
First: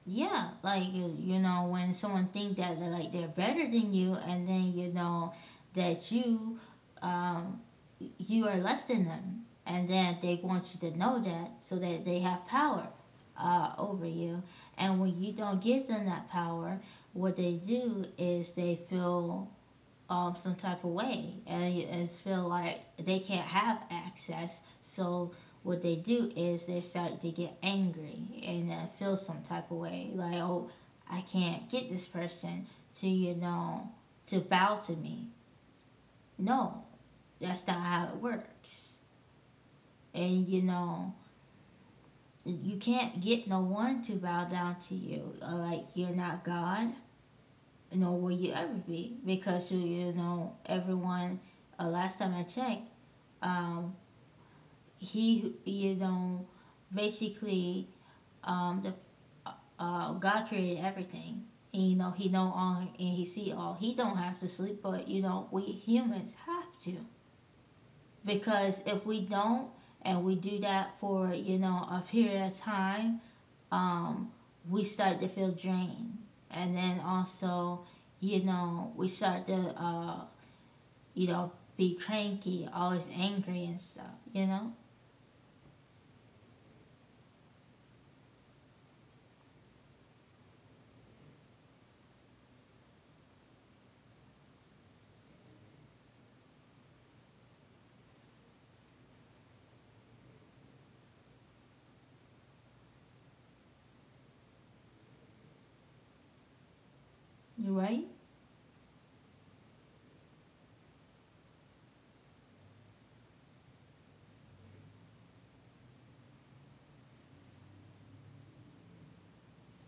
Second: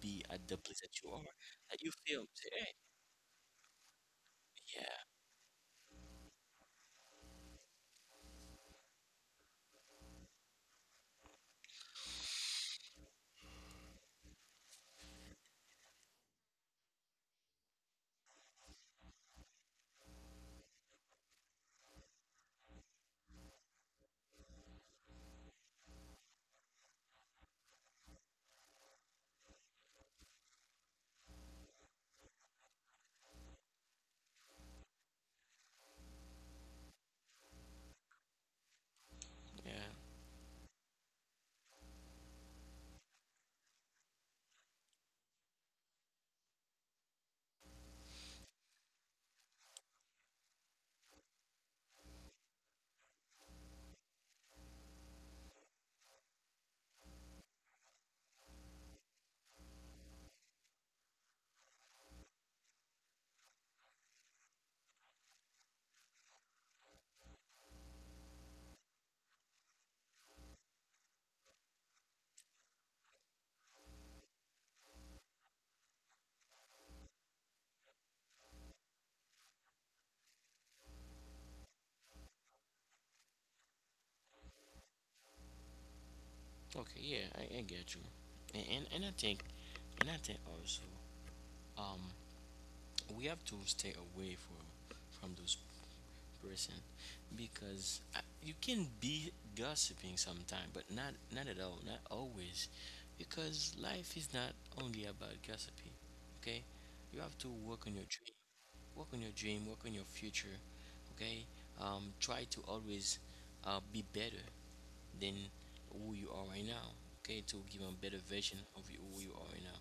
be at Yeah, the place that like, you you are you know, that you when feel someone think "Hey, that they're like they're better than you, and then you yeah know that you um you are less than them, and then they want you to know that, so that they have power over you. And when you don't give them that power, what they do is they feel some type of way, and it's feel like they can't have access. So what they do is they start to get angry, and feel some type of way, like, "Oh, I can't get this person to, you know, to bow to me." No, that's not how it works. yeah And you know, you can't get no one to bow down to you. Like, you're not God, nor will you ever be, because you know, everyone, last time I checked, um, he, you know, basically, the God created everything, and you know, he know all and he see all, he don't have to sleep, but you know, we humans have to, because if we don't, and we do that for, you know, a period of time, um we start to feel drained. And then also, you know, we start to, you know, be cranky, always angry and stuff, you know. okay yeah I get you and, and and I think and I think also um we have to stay away from those person, because I, you can be gossiping sometime but not not at all, not always, because life is not only about gossiping, okay. You have to work on Right. your dream, work on your dream, work on your future, okay, try to always be better than who you are right now, okay, to give a better version of you, who you are right now,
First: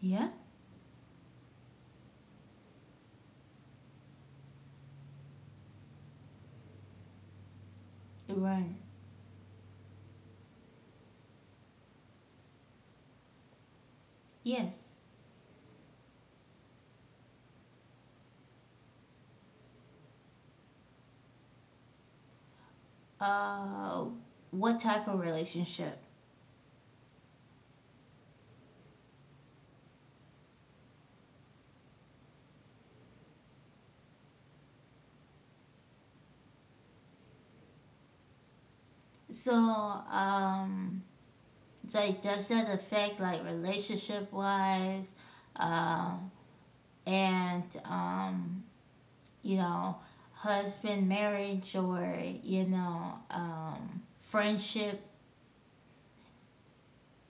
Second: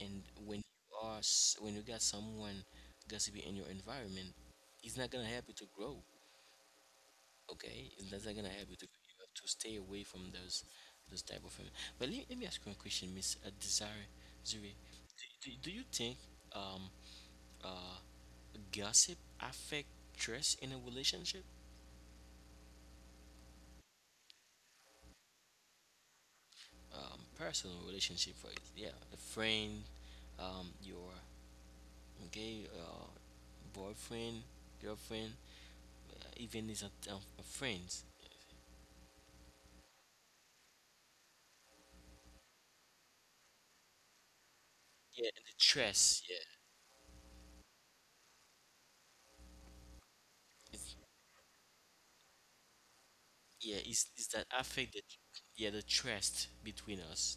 and Yeah. when you are when you got someone gossiping in your environment, it's not gonna help you to grow. Okay, that's not gonna help Right. you to you have to stay away from those type of women. But let me ask you a question, Miss Desire Zuri. Yes. Do you think um uh gossip affect trust in a relationship? Uh, what type of relationship? Personal relationship for, yeah, a friend, your okay, boyfriend, girlfriend, even is a friends. So, it's like, does that affect like relationship wise? Yeah, and the trust. Um, Yeah, and, you know, it's, husband, marriage, or, you know, yeah, is is that affect the, friendship? yeah, the trust between us?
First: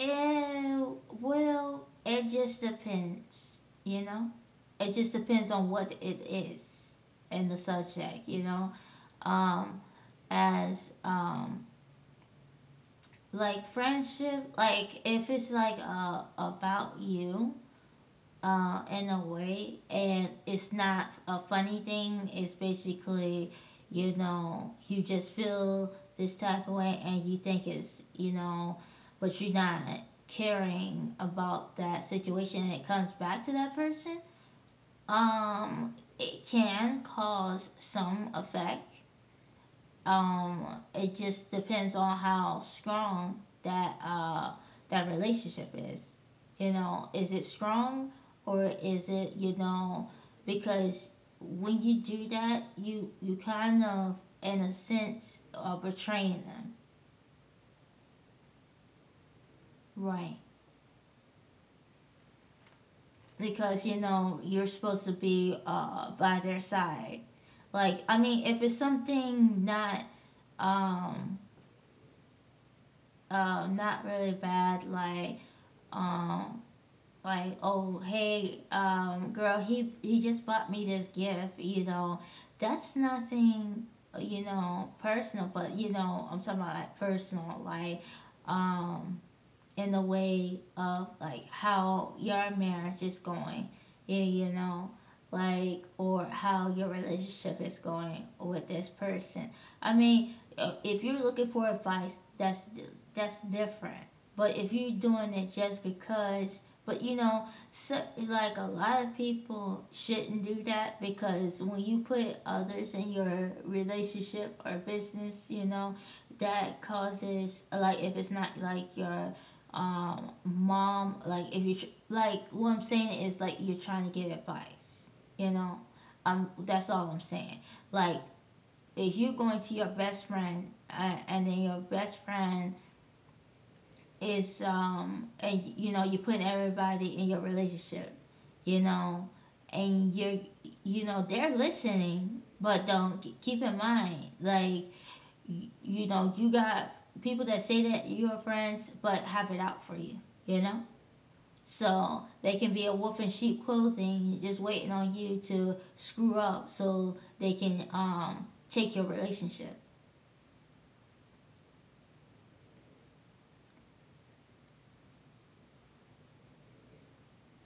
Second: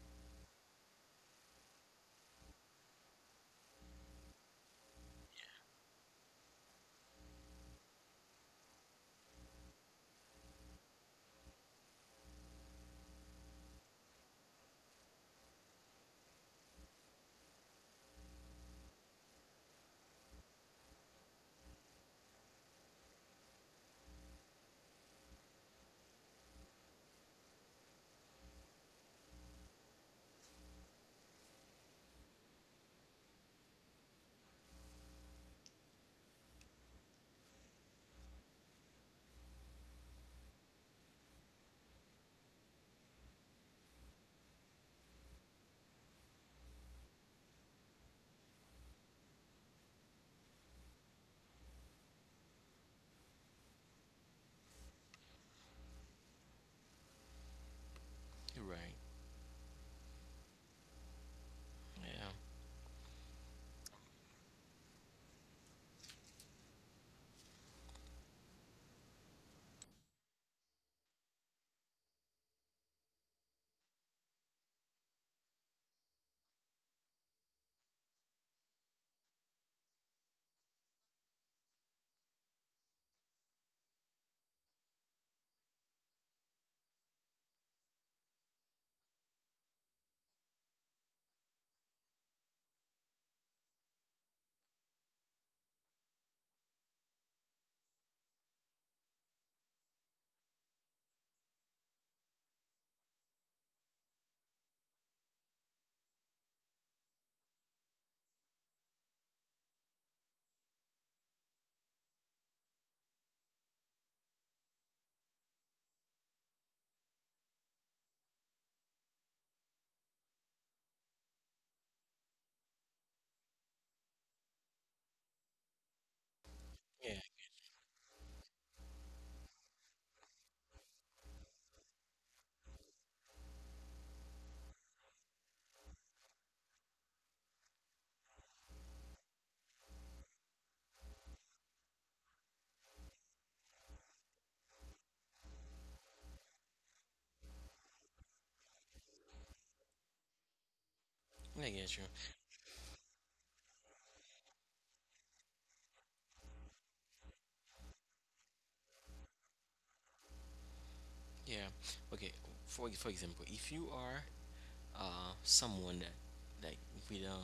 And, well, it just depends, you know? It just depends on what it is and the subject, you know? Um, as, like friendship, like if it's like about you in a way, and it's not a funny thing, it's basically, you know, you just feel this type of way and you think it's, you know, but you're not caring about that situation, and it comes back to that person, it can cause some effect. um, it just depends on how strong that that relationship is. You know, is it strong, or is it, you know, because when you do that, you kind of, in a sense, are betraying them, You're right. right? Yeah. Because you know you're supposed to be by their side. Like, I mean, if it's something not um not really bad, like, um like, "Oh, hey, girl, he just bought me this gift," you know, that's nothing, you know, personal. But you know, I'm talking about like personal, like um in the way of like how your marriage is going, yeah, you know, like, or how your relationship is going with this person. I mean, if you're looking for advice, that's different. But if you're doing it just because, but you know, so, like a lot of people shouldn't do that, because when you put others in your relationship or business, you know, that causes, like if it's not like your mom, like if you like what I'm saying is like you're trying to get advice, you know, that's all I'm Yeah. saying. Like, if you're going to your best friend, and then your best friend is, and you know, you're putting everybody in your relationship, you know, and you're, you know, they're listening. But don't keep in mind like, you know, you got people that say that you're friends but have it out for you, you know, I get so you. they can be a wolf in sheep clothing, just waiting on you to screw up so they can, take your relationship. Yeah. Okay. For example, if you are someone that, like, with a,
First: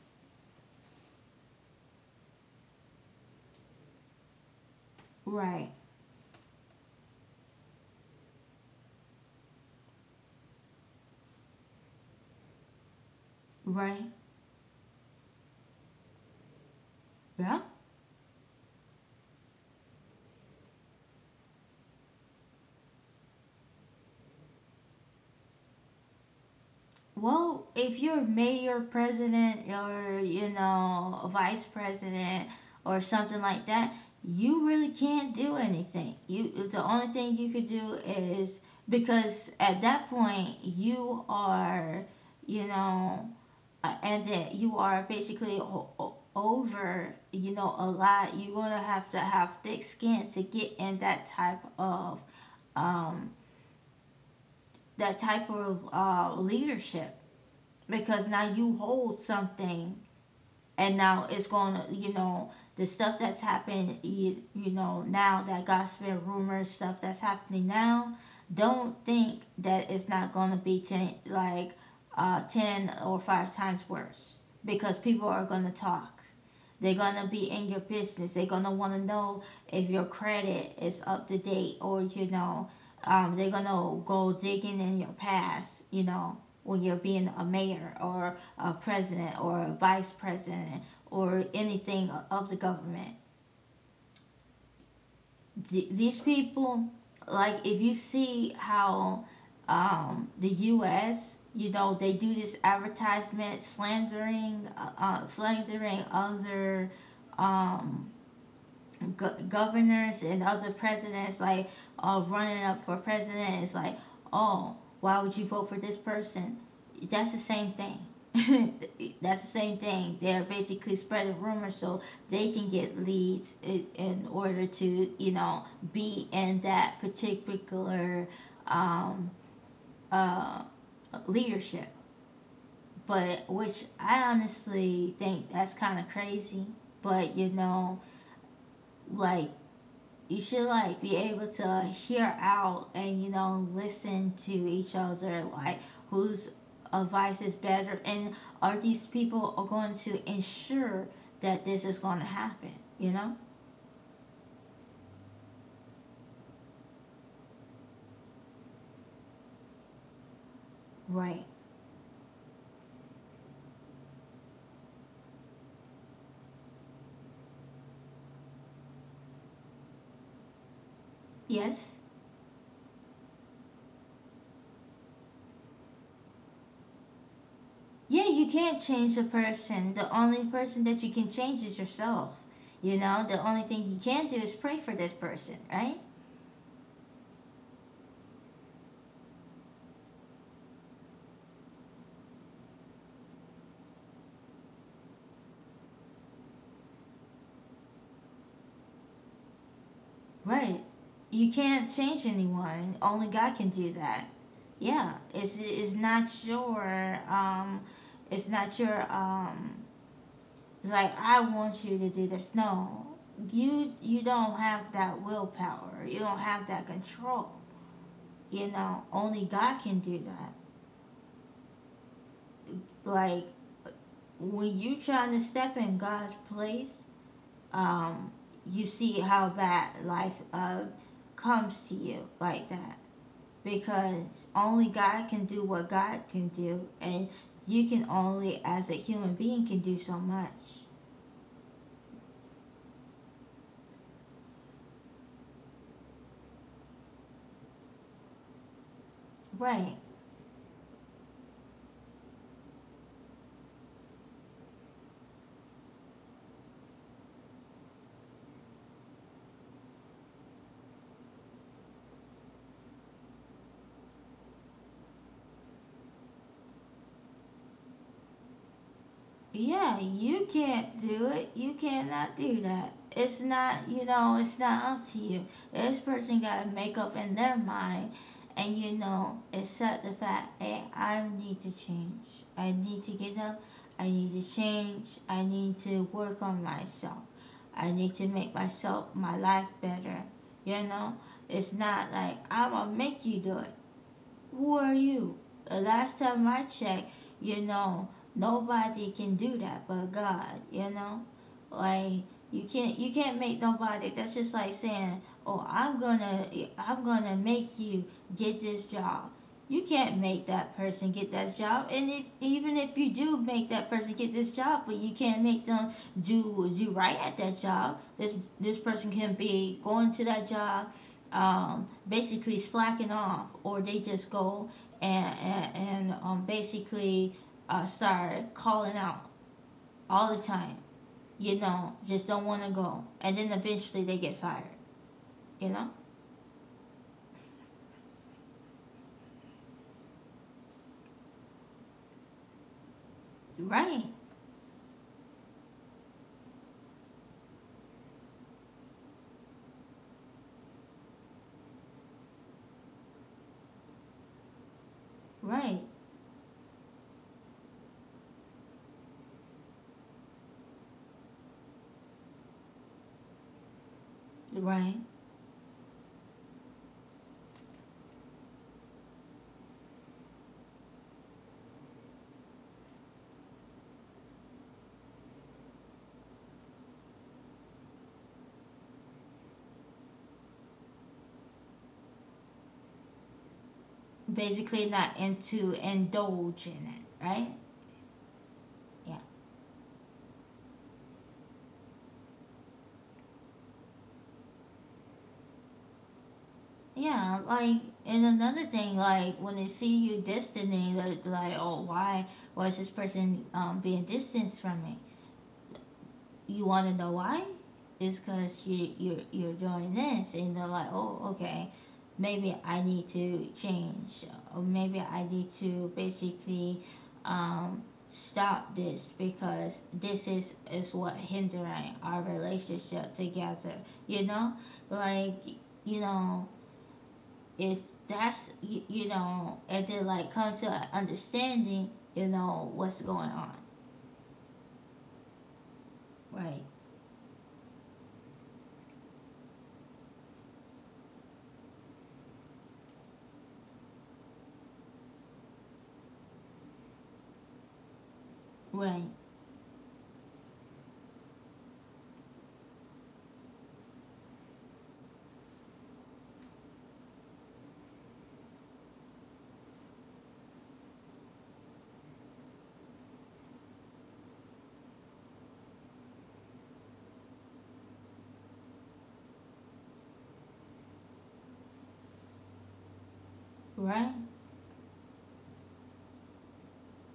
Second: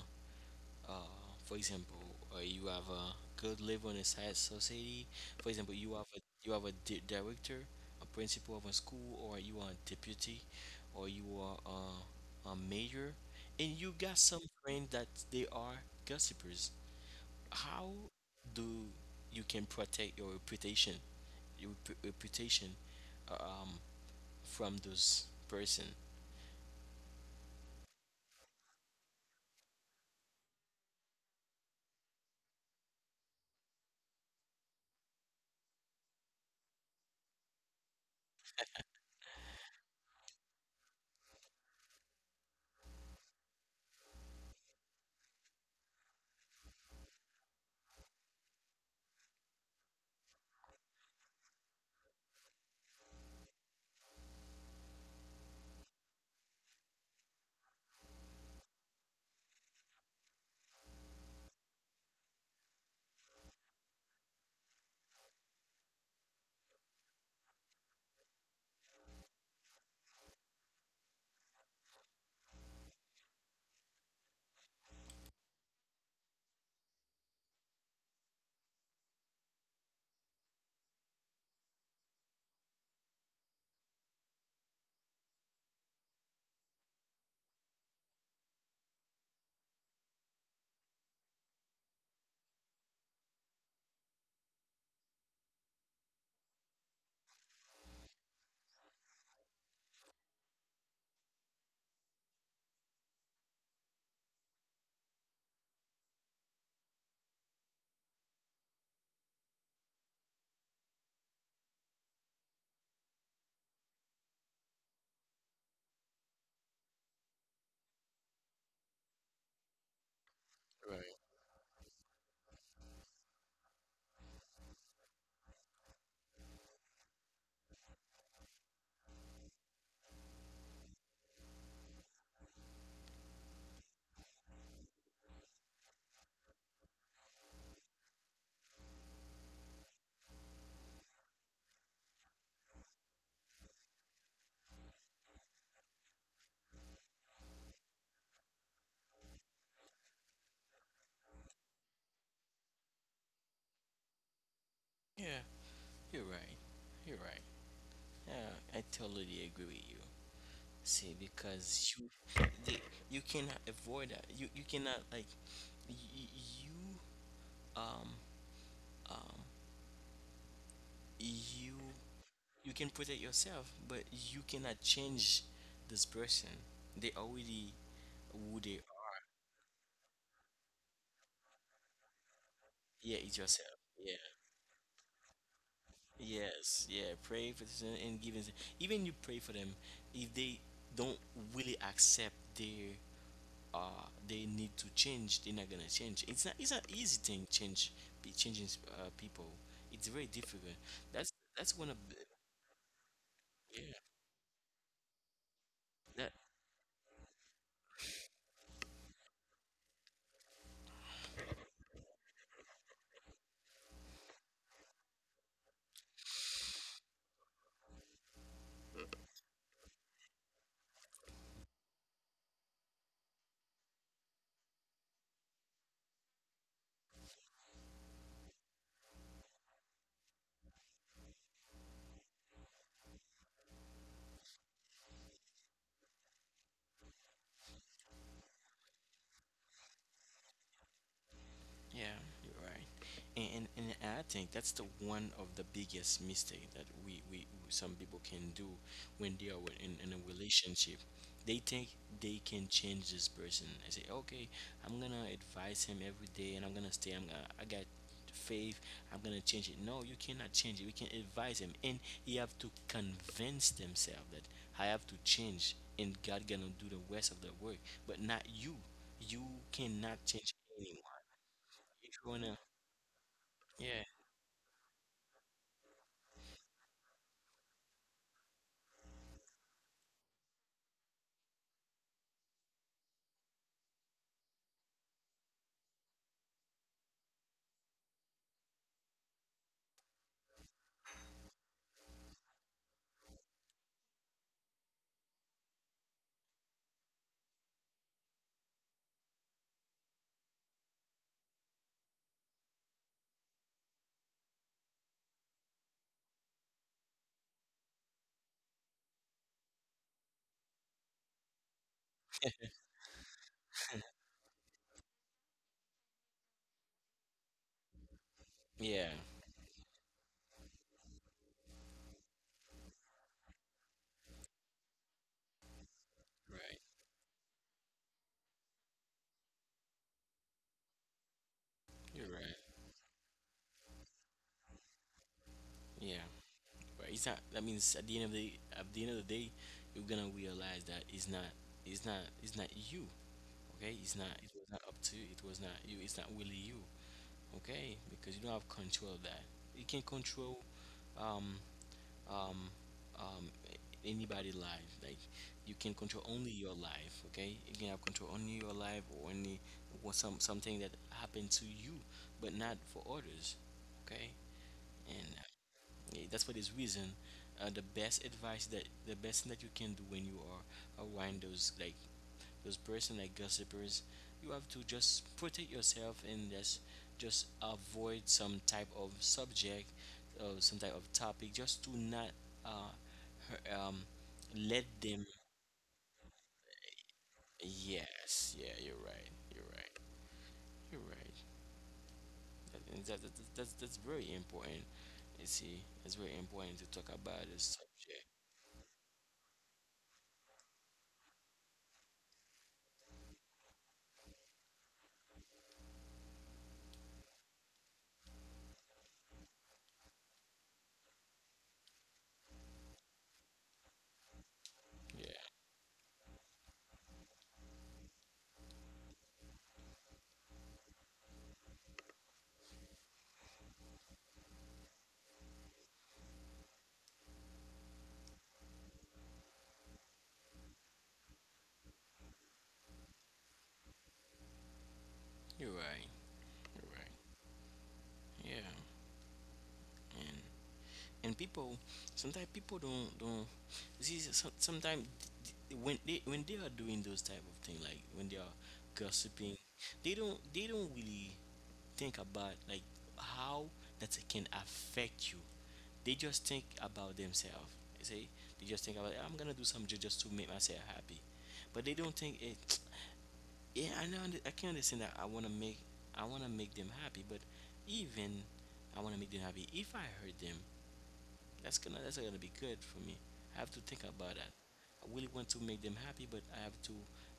uh for example, you have a good level in a society. For Right. example, you have a director, a principal of a school, or you are a deputy, or you are a mayor, and you Right. got some friends that they are gossipers. Yeah. How do you can protect your reputation, your p- reputation, um, from those person? Well, if you're mayor, president, or you know, a vice president, or something like that, you really can't do anything. You, the only thing you could do is, because at that point you are, you know, and that you are basically over, you know, a lot. You're going to have thick skin to get in um that type of leadership, because now you hold something, and now it's going to, you know, the stuff that's happened, you know, now that gossip and rumor stuff that's happening now, don't think that it's not going to be 10, like 10 or 5 times worse, because people are going to talk. They're gonna be in your business. They're gonna wanna know if your credit is up to date, or they're gonna go digging in your past. When you're being a mayor or a president or a vice president or anything of the government. These people, like, if you see how, the U.S. You know, they do this advertisement slandering, slandering other, um, governors and other presidents, like running up for president. It's like, oh, why would you vote for this person? That's the same thing. That's the same thing. They're basically spreading Right. rumors so they can get leads in order to, you know, be in that particular, um, uh, leadership. But which I honestly think that's kind of crazy. But you know, like, you should, like, be able to hear out and, you know, listen to each other, like, whose advice is better, and are these people are going to ensure that this is going to happen, you know? Yeah, you're right. You're right. Yeah, I totally agree with you. Right. See, because they, you cannot avoid that. You cannot, like, y- y- you, um, um, Yes. you, you can protect yourself, but you cannot change this person. They Yeah, already you can't who change a they are. person. The only person that you can change is yourself. You know, the only Yeah, it's thing you yourself. can do is Yeah. pray for this person, right? Yes, yeah, pray for this and giving. Even you pray for them, if they don't really accept their they need to change, they're not gonna change. It's not, it's an easy thing change be changing, people. It's very Right. difficult. You That's can't that's one change of the, anyone, only God can do yeah. that. Yeah, it's not That. your it's not your it's like, I want you to do this. No, you don't have that willpower, you don't have that control. You know, only God can do that. Like, when you trying to step in God's place, um you see how bad life comes to you like that. Because only God can do what God can do, and you can only, as a human being, can do so much. Yeah, you're right. And I think that's the one of the biggest mistake that we some people can do when they are Right. in a relationship. They think they can change this person. I say, okay, I'm gonna advise him every day, and I'm gonna stay. I got faith. I'm gonna change it. No, you cannot change it. We can advise him, and he have to convince themselves that I have to change, and God gonna do the rest of the work, but not you. You Yeah, cannot change you can't anyone. do it. You If you cannot wanna, do that. It's yeah, not, you know, it's not up to you. This person got to make up in their mind and, you know, accept the fact, hey, I need to change. I need to get up. I need to change. I need to work on myself. I need to make myself, my life better. You know, it's not like I'm going to make you do it. Who are you? The last time I checked, you know, nobody can do that but God, you know? Like, you can't make nobody. That's just like saying, oh, I'm gonna make you get this job. You can't make that person get that job. And if, even if you do make that person get this job, but you can't make them do right at that job. This yeah, person can be going to that job, basically slacking off, or they just go and right. basically start calling out all the time. You know, You're just right. don't want to go, and then eventually they get fired. You know, Yeah, right. It's not. That means at the end of the day, you're gonna realize that it's not. It's not. It's not you. Okay. It's not. right, It was not up to you. It was not you. It's not really you. Okay. Because you don't have control of that. You can control, um, um, um, a- anybody life. Like you can right, control only your life. Okay. You can have control only your life, or only, or something that happened to you, but not for others. Okay. right. And, yeah, that's for this reason, the best thing that you can do when you are around those, like, those person, like, gossipers. You have to just protect yourself, and just avoid some type of subject or some type of topic, just to not, uh, hu- um, let Basically, them. not into indulge in it, right? Yes, yeah, you're right, Yeah, you're right, you're right. That's very important, you see. It's very important to talk about yeah. this Like, subject. and another thing, like, when they see you distancing, they're like, oh, why was this person, being distanced from me? You want to know why? It's because you're doing this, and they're like, oh, okay, maybe I need to change, or maybe Yeah. I need to basically, um, stop this because this is what hindering our relationship together. You know, like, you know, if that's you, you know, and then like come to an understanding, you know what's going on, You're right. You're right, right. Yeah. And and people, sometimes people don't see sometimes when they are doing those type of thing, like, when they are right, gossiping, they don't really think about, like, how that it can affect you. They just think about themselves. You see, they just think about, I'm gonna do something just to make myself happy, but they don't think it. Yeah, I know. I can understand that. I want to make them happy. But even I want to make them happy, if I hurt them, that's not gonna be good for me. I have to think about right. that. I really want to make them happy, but I have to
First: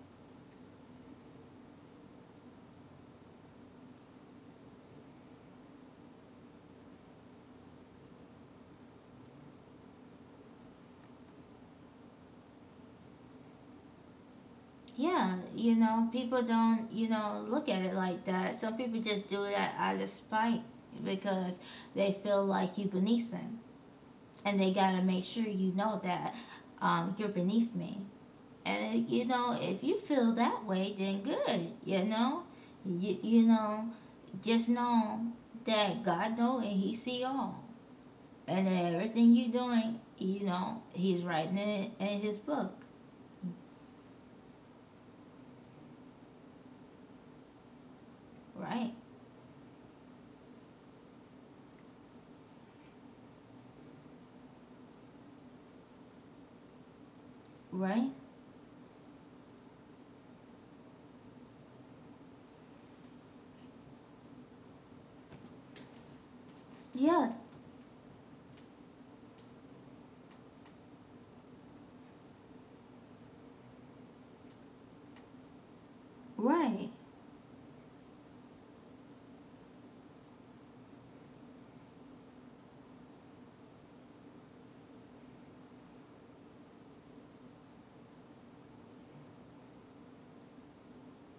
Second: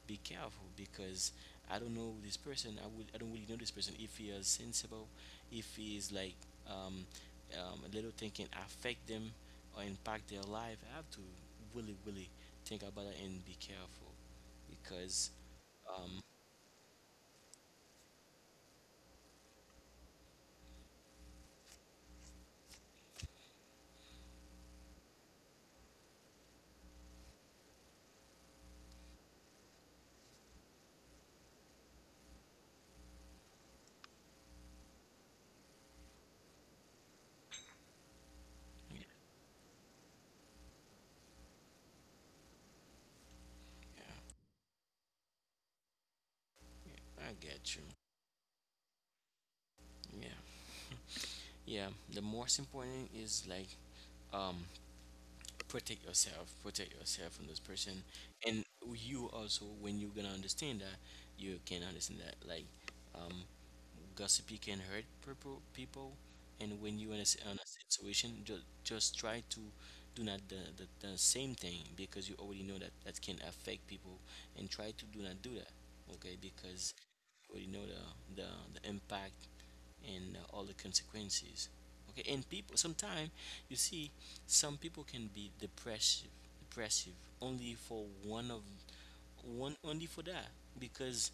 be careful because I don't know this person. I don't really know this person. If he is sensible, if he is like, um, a little thing can affect them or impact their life, I have to really, really think about it and be careful, because, Yeah, you know, um, people don't, you know, look at it like that. Some people just do that out of spite because they feel like you beneath them, and they gotta make sure you know that, you're beneath me. And you know, if you feel that way, then good. You know, you know, just know that God know and He see all, and that yeah. everything you doing, you know, He's writing it in His book. I get you. Right, Yeah. Yeah. The most important is, like, um protect yourself from this person. right. And, you also, when you're gonna understand that, you can understand that, like, um gossipy can hurt people. And when you're in a, Yeah, in a situation, just try to do not the, the same thing, because you already know that that can affect people, and try to do not do that, okay, right. because. Well, you know the the impact and, all the consequences, okay. And people sometimes, you see, some people can be depressive only for one of one only for that, because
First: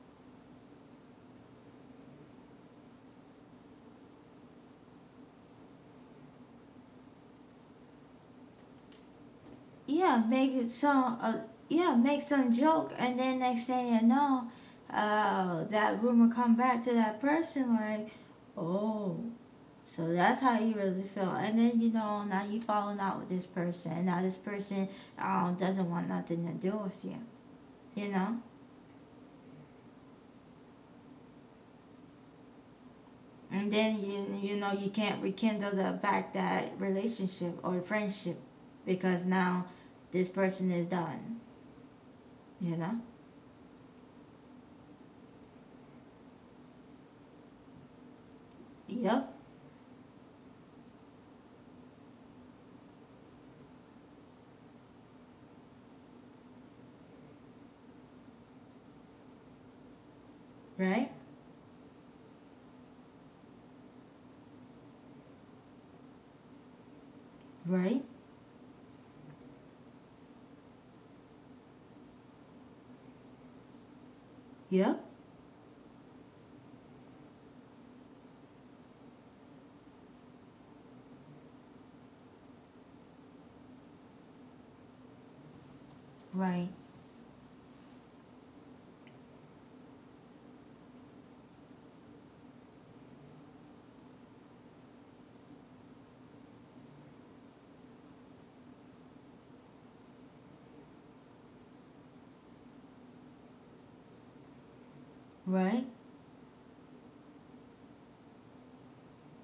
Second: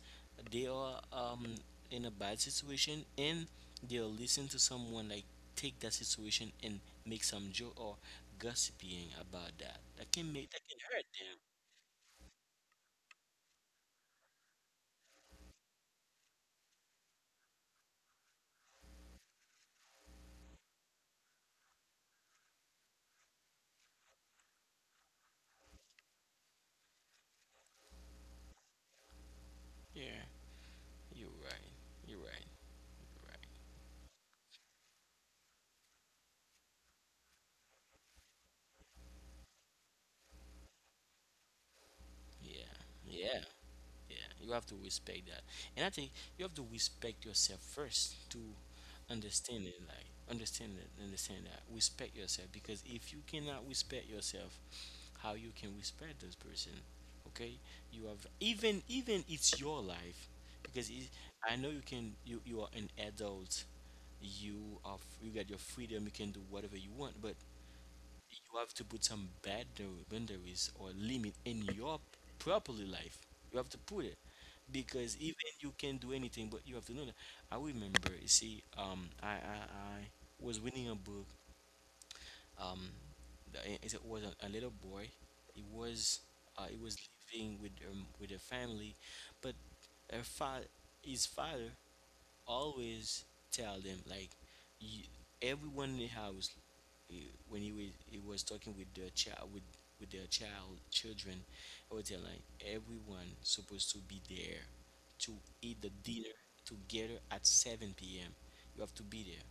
they are, in a bad situation, and they'll listen to someone, like, take that situation and make some joke or gossiping about that, that yeah can make, that make it can hurt some them. uh, yeah, make some joke, and then next thing you know, that rumor come back to that person, like, oh, so that's how you really feel. And then you know, now you falling out with this person, and now this person, doesn't want nothing to do with you, you know. Yeah, you're right, you're right, you're right. And then you know, you can't rekindle the back that relationship or friendship, because now this person is done, Yeah, you know. yeah. Yeah, you have to respect that. And I think you have to respect yourself first to Yep. understand it, like understand it, understand that. Respect yourself because if you cannot respect yourself, how you can respect this person? Okay? You have, even it's your life, because it, Right. I know you are an adult. You are you got your freedom, you can do whatever you want, but Right. you have to put some boundaries or limit in your properly life. You have to put it Yep. because even you can do anything, but you have to know that. I remember, you see, I was reading a book. Um, it was a little boy. He was Right. he was living with, with a family, but her fa- his father always tell them, like, you, everyone in the house, eh, when he was talking with their child, children, I would tell like, everyone supposed to be there to eat the Right, dinner together at 7 p.m. You have to be there,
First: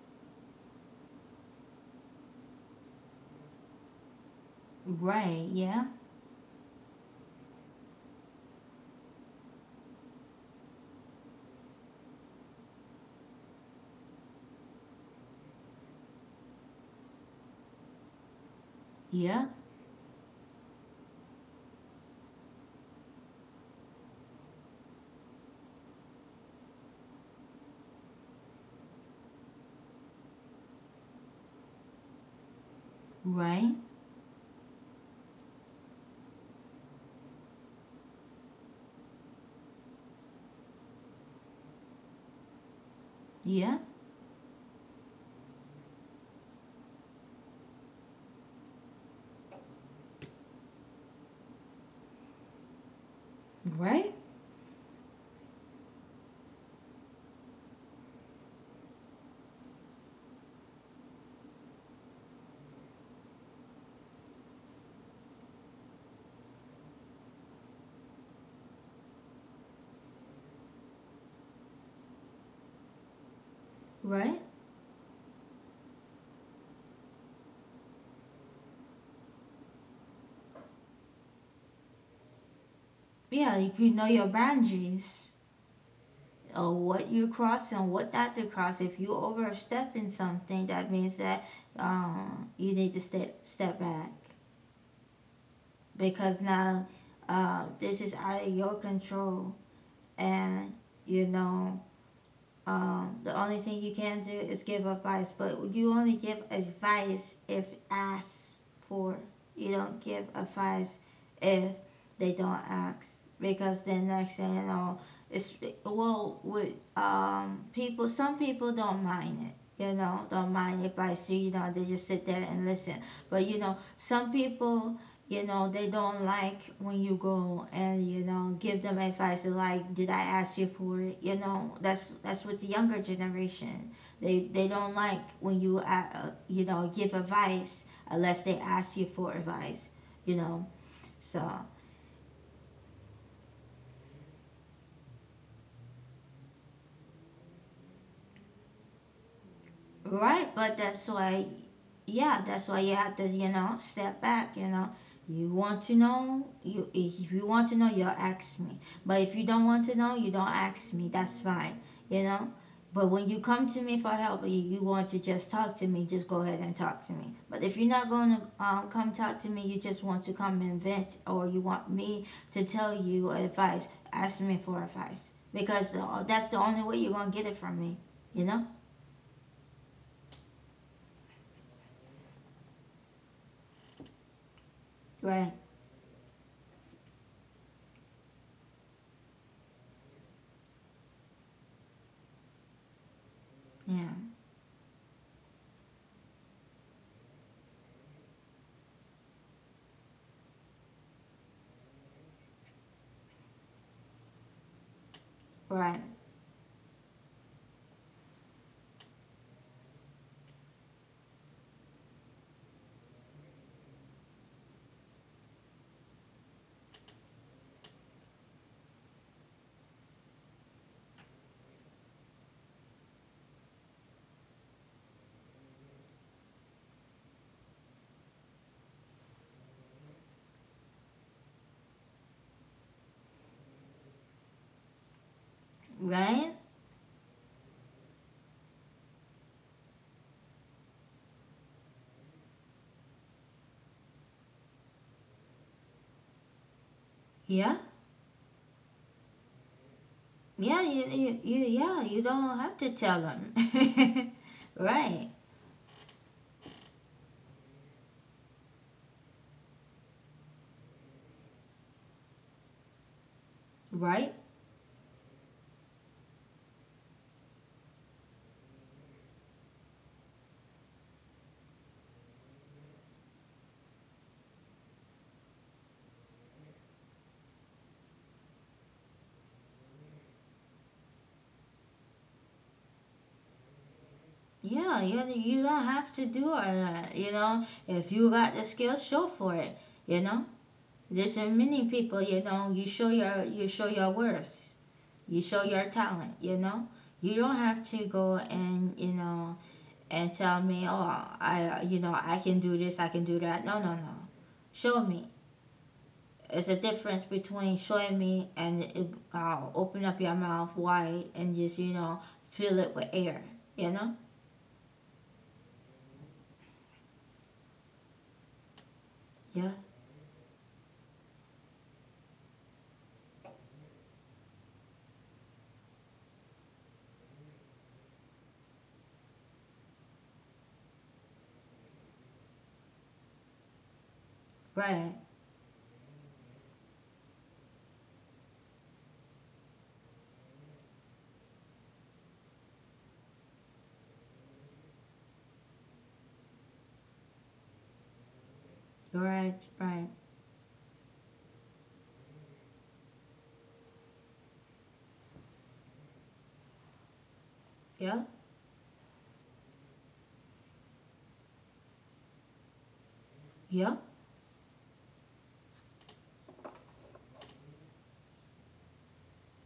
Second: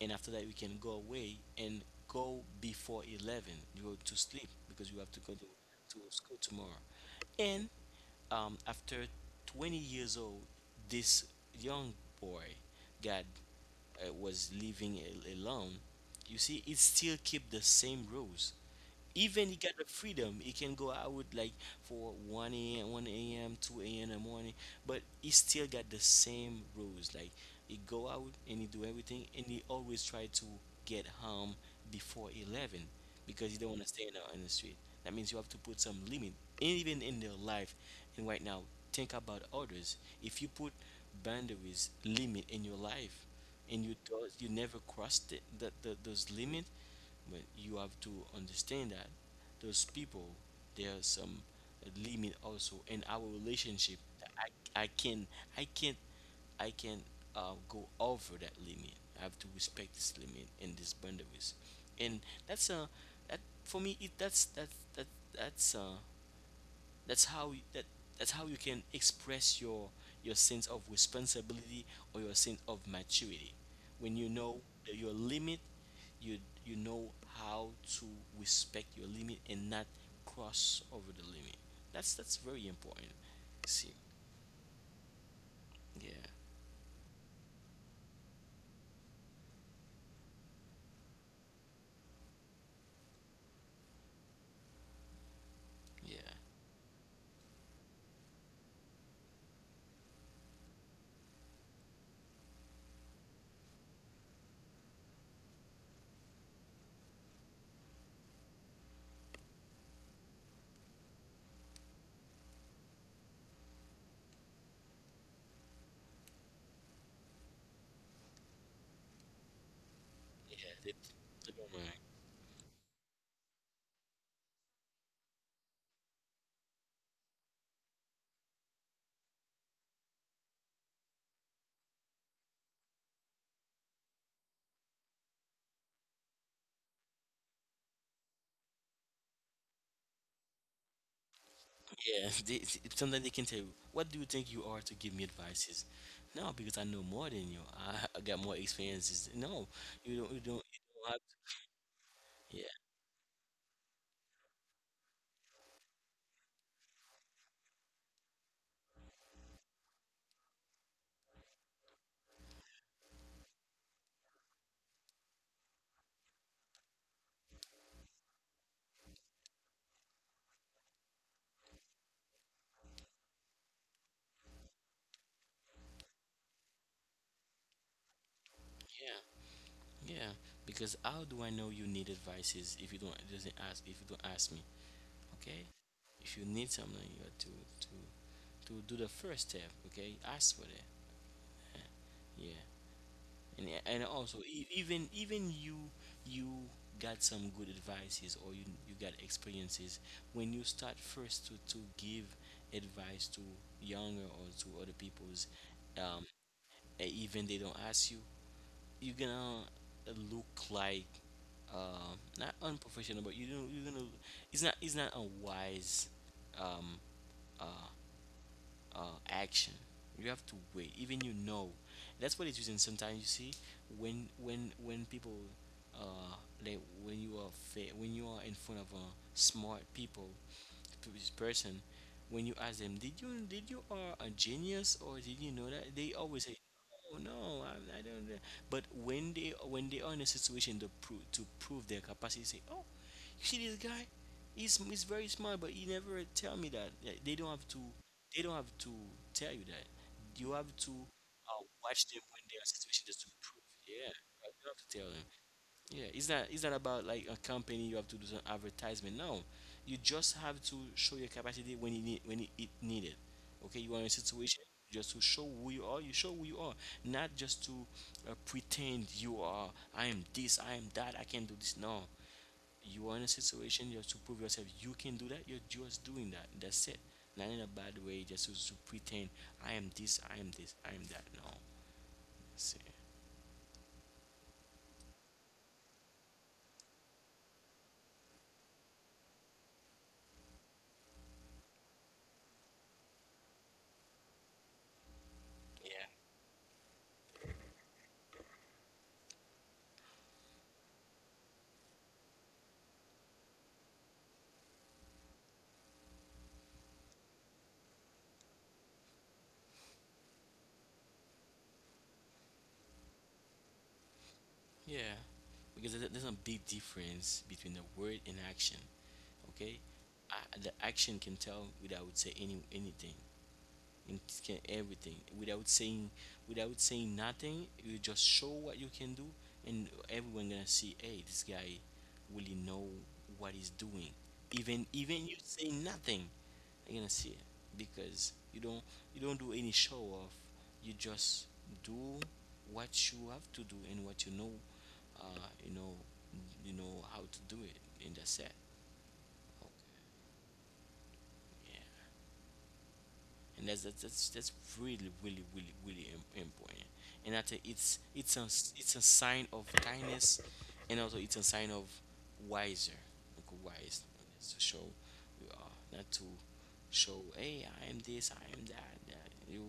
and after that you can go away, and go before 11, you go to sleep because you have to go right, yeah, to school tomorrow. And, after 20 years old, this young boy got, was living alone. You see, it still keep the same rules, yeah, even he got the freedom, he can go out like for 1 a.m, 1 a.m, 2 a.m in the morning, but he still got the same rules, like, he go out and he do everything, and he always try to get home before 11 because he don't right, want to stay in the street. That means you have to put some limit, and even in their life, and right now, think about others. If you put boundaries limit in your life, yeah, and you thought you never crossed it, that those limit, but you have to understand that those people, there are some limit also in our relationship. right? I, I can I can't I can't go over that limit. I have to respect this limit and these boundaries, and that's a that for me it that's that that's uh that's how that's how you can express your, sense of responsibility or your sense of maturity. When you Right. know your limit, you you know how to respect your limit and not cross over the limit. That's very important. Yeah, you See. could know your boundaries, Yeah, what you cross and what not to cross. If you overstepping something, that means that, you need to step back, yeah, because now, this is out of your control, and you know. The only thing you can do is give advice, but you only give advice if asked for. You don't give advice if they don't ask, because then next thing you know, it's well with people. Some people don't mind it, you know, don't yeah. mind They, advice. So, you they don't know, they mind. just sit there and listen. But you know, some people, you know, they don't like when you go and, you know, give them advice, like, did I ask you for it? You know, that's with the younger generation. They don't like when you you know, give advice unless they ask you for advice. You know, so. Yeah, sometimes they can tell you, "What do you think you are to give me advices? No, because I know more than you. I got more experiences." No, you don't. You Right. don't. But You that's don't why, yeah, that's have. why you have to, you know, step back. You know, you, if you want to know, you will ask me. But if you don't want to know, you don't ask me. That's fine. You know, but when you come to me for help, you want to just talk to me. Just go ahead and talk to me. But if you're not going to, come talk to me, you just want to come and vent, or you want me to tell you advice. Ask me for advice, because that's the only way you're gonna get it from me. You know? Yeah, yeah. Because how do I know you need advices if you don't, it doesn't ask if you don't ask me? Right? Okay, if you need something, you have to do the first step. Okay, ask for that. Yeah, and Yeah. also even you got some good advices, or you got experiences, when you start first to give advice to younger or to other people's, Right, um even they don't ask you, you're gonna look like, not unprofessional, but you don't, you're gonna, it's not a wise, um uh uh action. You have to wait. Even you know, that's what it's using. Sometimes you see when people, uh like when you are when you are in front of, smart people, to this person, when you ask them, did you are a genius, or did you know that, they always right? say, oh, no, I don't know. But when they are in a situation to prove their capacity, say, oh, you see this guy, he's very smart, but he never tell me that. Yeah, they don't have Yeah, to. They don't have to tell you that. You have yeah, to yeah, watch you them when they don't are in a have to situation tell just to prove. Yeah, them. you don't have to tell them. Right, Yeah, it's not about like a company you have to do some advertisement. No, you just have to show your capacity when you need, when it needed. Okay, you are in a right? situation just to show who you are. You show who you are, not just to pretend you are. I am this. I am that. I can do this. No, you are in a situation just to prove yourself. You can do that. You're just doing that. That's it. Not in a bad way. Just to pretend. I am this. I am this. I am that. No. That's it. Yeah, you don't have to do all that, you know? If you got the skills, show for it, you know? There's so many people, you know, you show your worth, you show your Yeah. talent, you know? You don't have to go and, you know, and tell me, oh, you know, I can do this, I can do that. No, no, no. Show me. It's a difference between showing me and it, open up your mouth wide and just, you know, fill it with air. You know? Yeah, because there's a big difference between the word and action. Yeah. Okay, I, the action can tell without say anything, it can everything without saying nothing. You just show what you can do, and everyone gonna see. Hey, this guy really know what he's doing. Even Right. even you say nothing, you're gonna see it because you don't, you don't do any show off. You just do what you have to do and what you know, uh, you know, you know how to do it, in the set. Right. Okay. Right. Yeah. And that's really important, and I think it's Yeah. it's a sign of kindness, and also it's a sign of wiser, like Yeah. wise, to show. We are not to show, hey, I am this, I am that, that. You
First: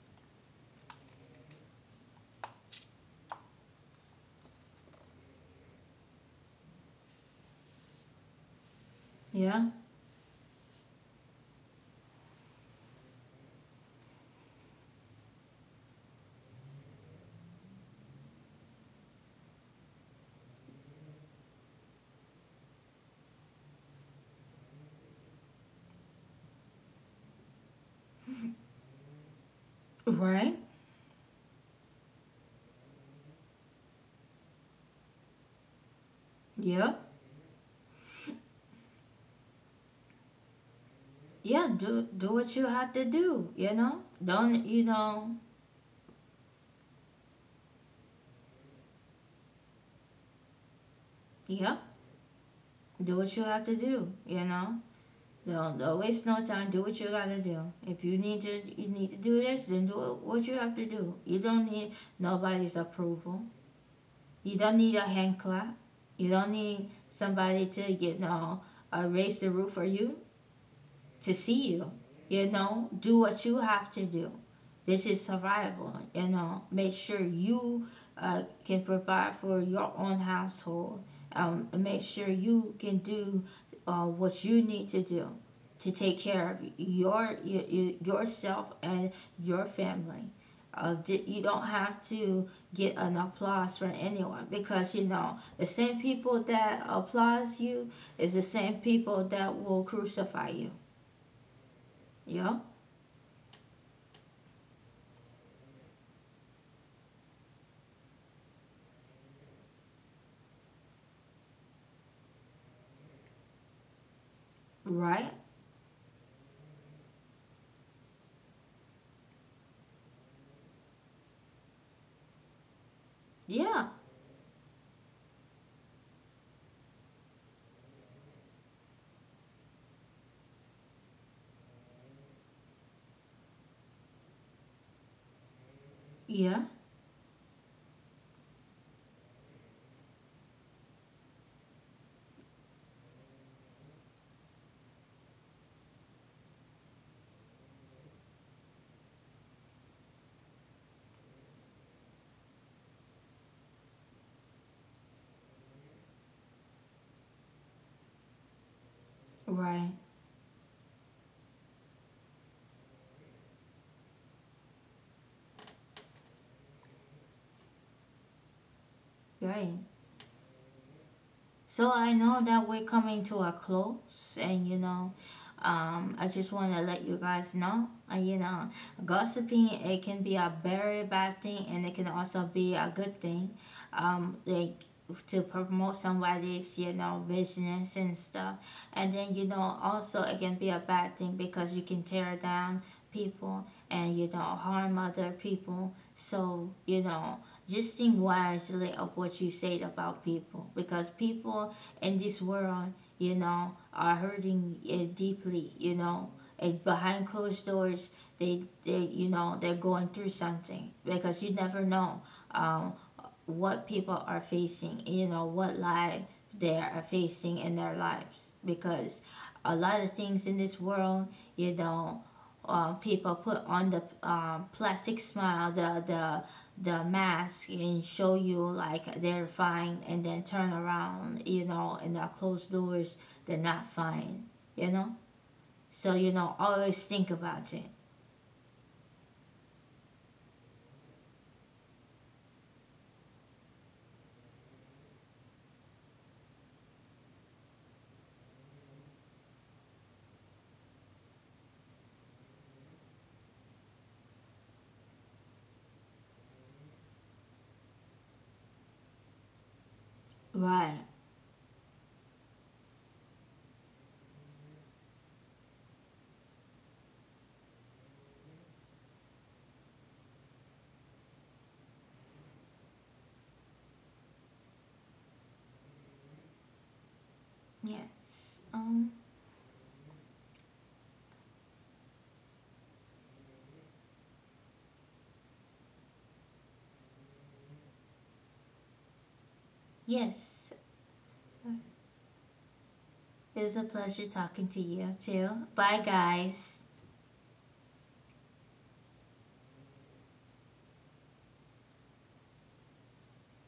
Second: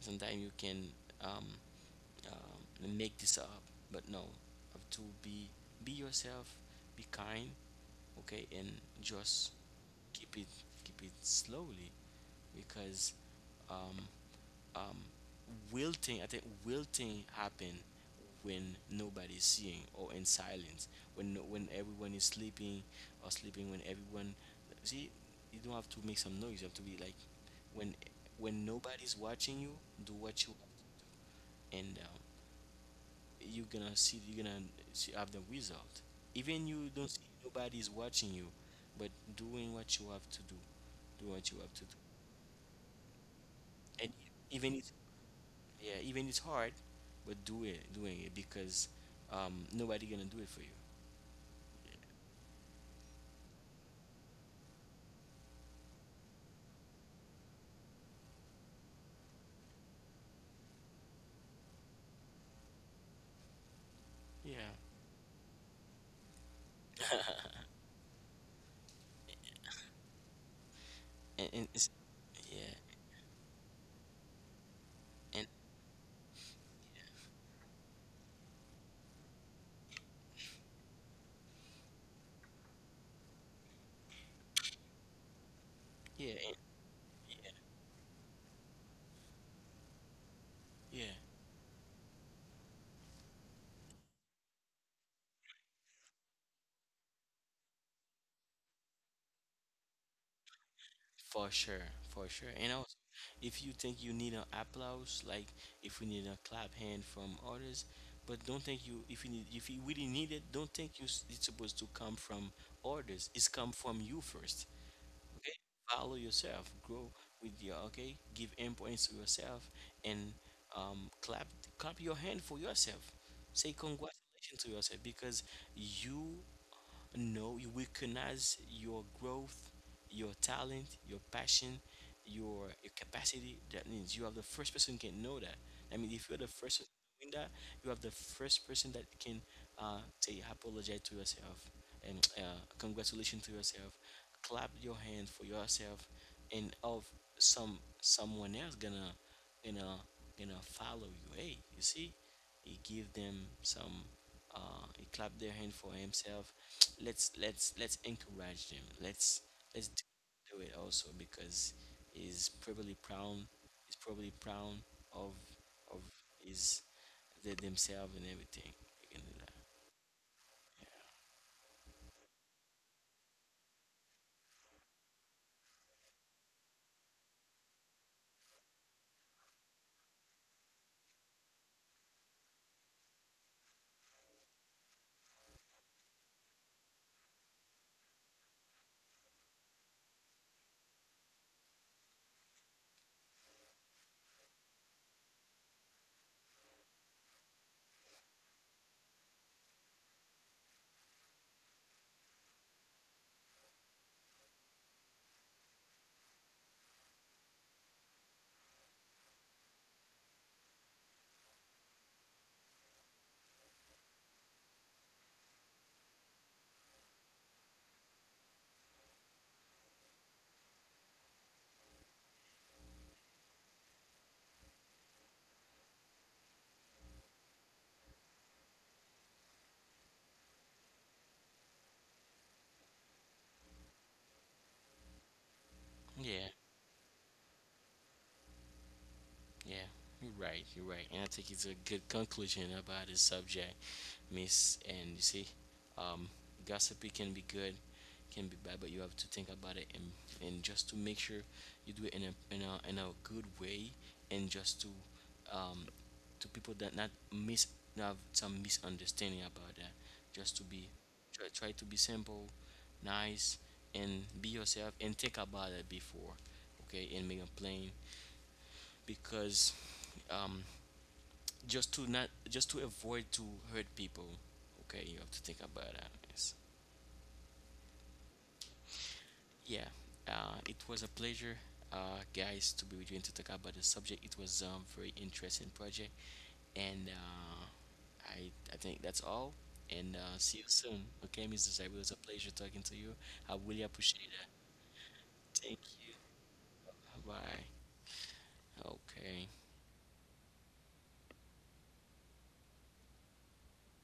sometimes you can um, make this up, but no, have to be yourself, be kind, okay, and just Yeah. keep it, keep it slowly. Because um um wilting, I think wilting happen when nobody's seeing or in silence, when when everyone is sleeping, or sleeping when everyone see. You don't have to make some noise, you have to be like, when when nobody's watching you, do what you Right. want. And you're gonna see, you're gonna see, have the result, even you Yeah. don't see nobody's watching you, but doing what you have to do. Do what you Yeah. have to do. Do what you have to do. You know? And Don't even you it's, know? yeah, even it's hard, but do it, doing it, because nobody gonna do it for you. Yeah. Do what you have to do. You know? Don't waste no time. Do what you gotta do. If you need to do this, then do what you have to do. You don't need nobody's approval. You Yeah, don't need a hand clap. You don't need somebody to, you know, raise the roof for you to see and you. it's, You yeah, know, do what you have to do. This is and survival, you know. Make sure you can provide for your own household. Make sure you can do what you need to do to take yeah, care of your yourself and your family. Uh, yeah. you don't have to get an applause from anyone, because you know the same people that applause you is the same people that will crucify you. For sure, for sure. Yeah, And also, if you think you need an applause, like if we need a clap hand from others, but don't think you, if you need, if you really need it, don't think you it's supposed to come from others. It's come from you first. right. Okay, follow yourself, grow with your, okay, give importance to yourself, and clap, clap your hand for yourself. Say Yeah, congratulations to yourself because you, no, you recognize your growth, your talent, your passion, your capacity. That means you are the first person who can know that. I mean, if you're the yeah, first person doing that, you have the first person that can say apologize to yourself and congratulations to yourself, clap your hand for yourself, and of someone else gonna gonna gonna follow you. Hey, you see, you give them some, he clapped their hand for himself. Let's encourage them. Let's right, do, do it also because he's probably proud. He's probably proud of of his, the, themselves and everything. You can do that. right. So I know that we're coming to a close, and you know, I just want to let you guys know, you know, gossiping, it can be a very bad thing, and it can also be a good thing, like, to promote somebody's, you know, business and stuff, and then you know also it can be a bad thing, because you can tear down people and, you know, harm other people. So you know, just think wisely of what you say about people, because people in this world, you know, are hurting, deeply, you know, and behind closed doors, they, you know, they're going through something, because you never know, um, what people are facing, you know, what lie they are facing in their lives. Because a lot of things in this world, you know, people put on the, plastic smile, the mask, and show you like they're fine, and then turn around, you know, and the closed doors, they're not fine, you know. So you Yeah, know, always think about it. yeah. You're right. You're right. And I think it's a good conclusion about this subject. Miss, and you see, um gossipy can be good, can be bad, but you have to think about it, and just to make sure you do it in a in a good way, and just um to people that not miss, have some misunderstanding about that, just to be, Right. Try to be simple, nice, and be yourself, and think about it before, okay, and make a plan because um just to not, just to avoid to hurt people. Okay, you have to think about that. Yes. Yes. Yeah. It was a pleasure, guys, to be with you and to talk about the subject. It was very interesting project, and I think that's all, and Yes. see you soon. Okay, Mr. Zabi, it was a pleasure talking to you. It I was a really pleasure appreciate that. talking to you too. Thank Bye, you. guys. Bye bye. Okay.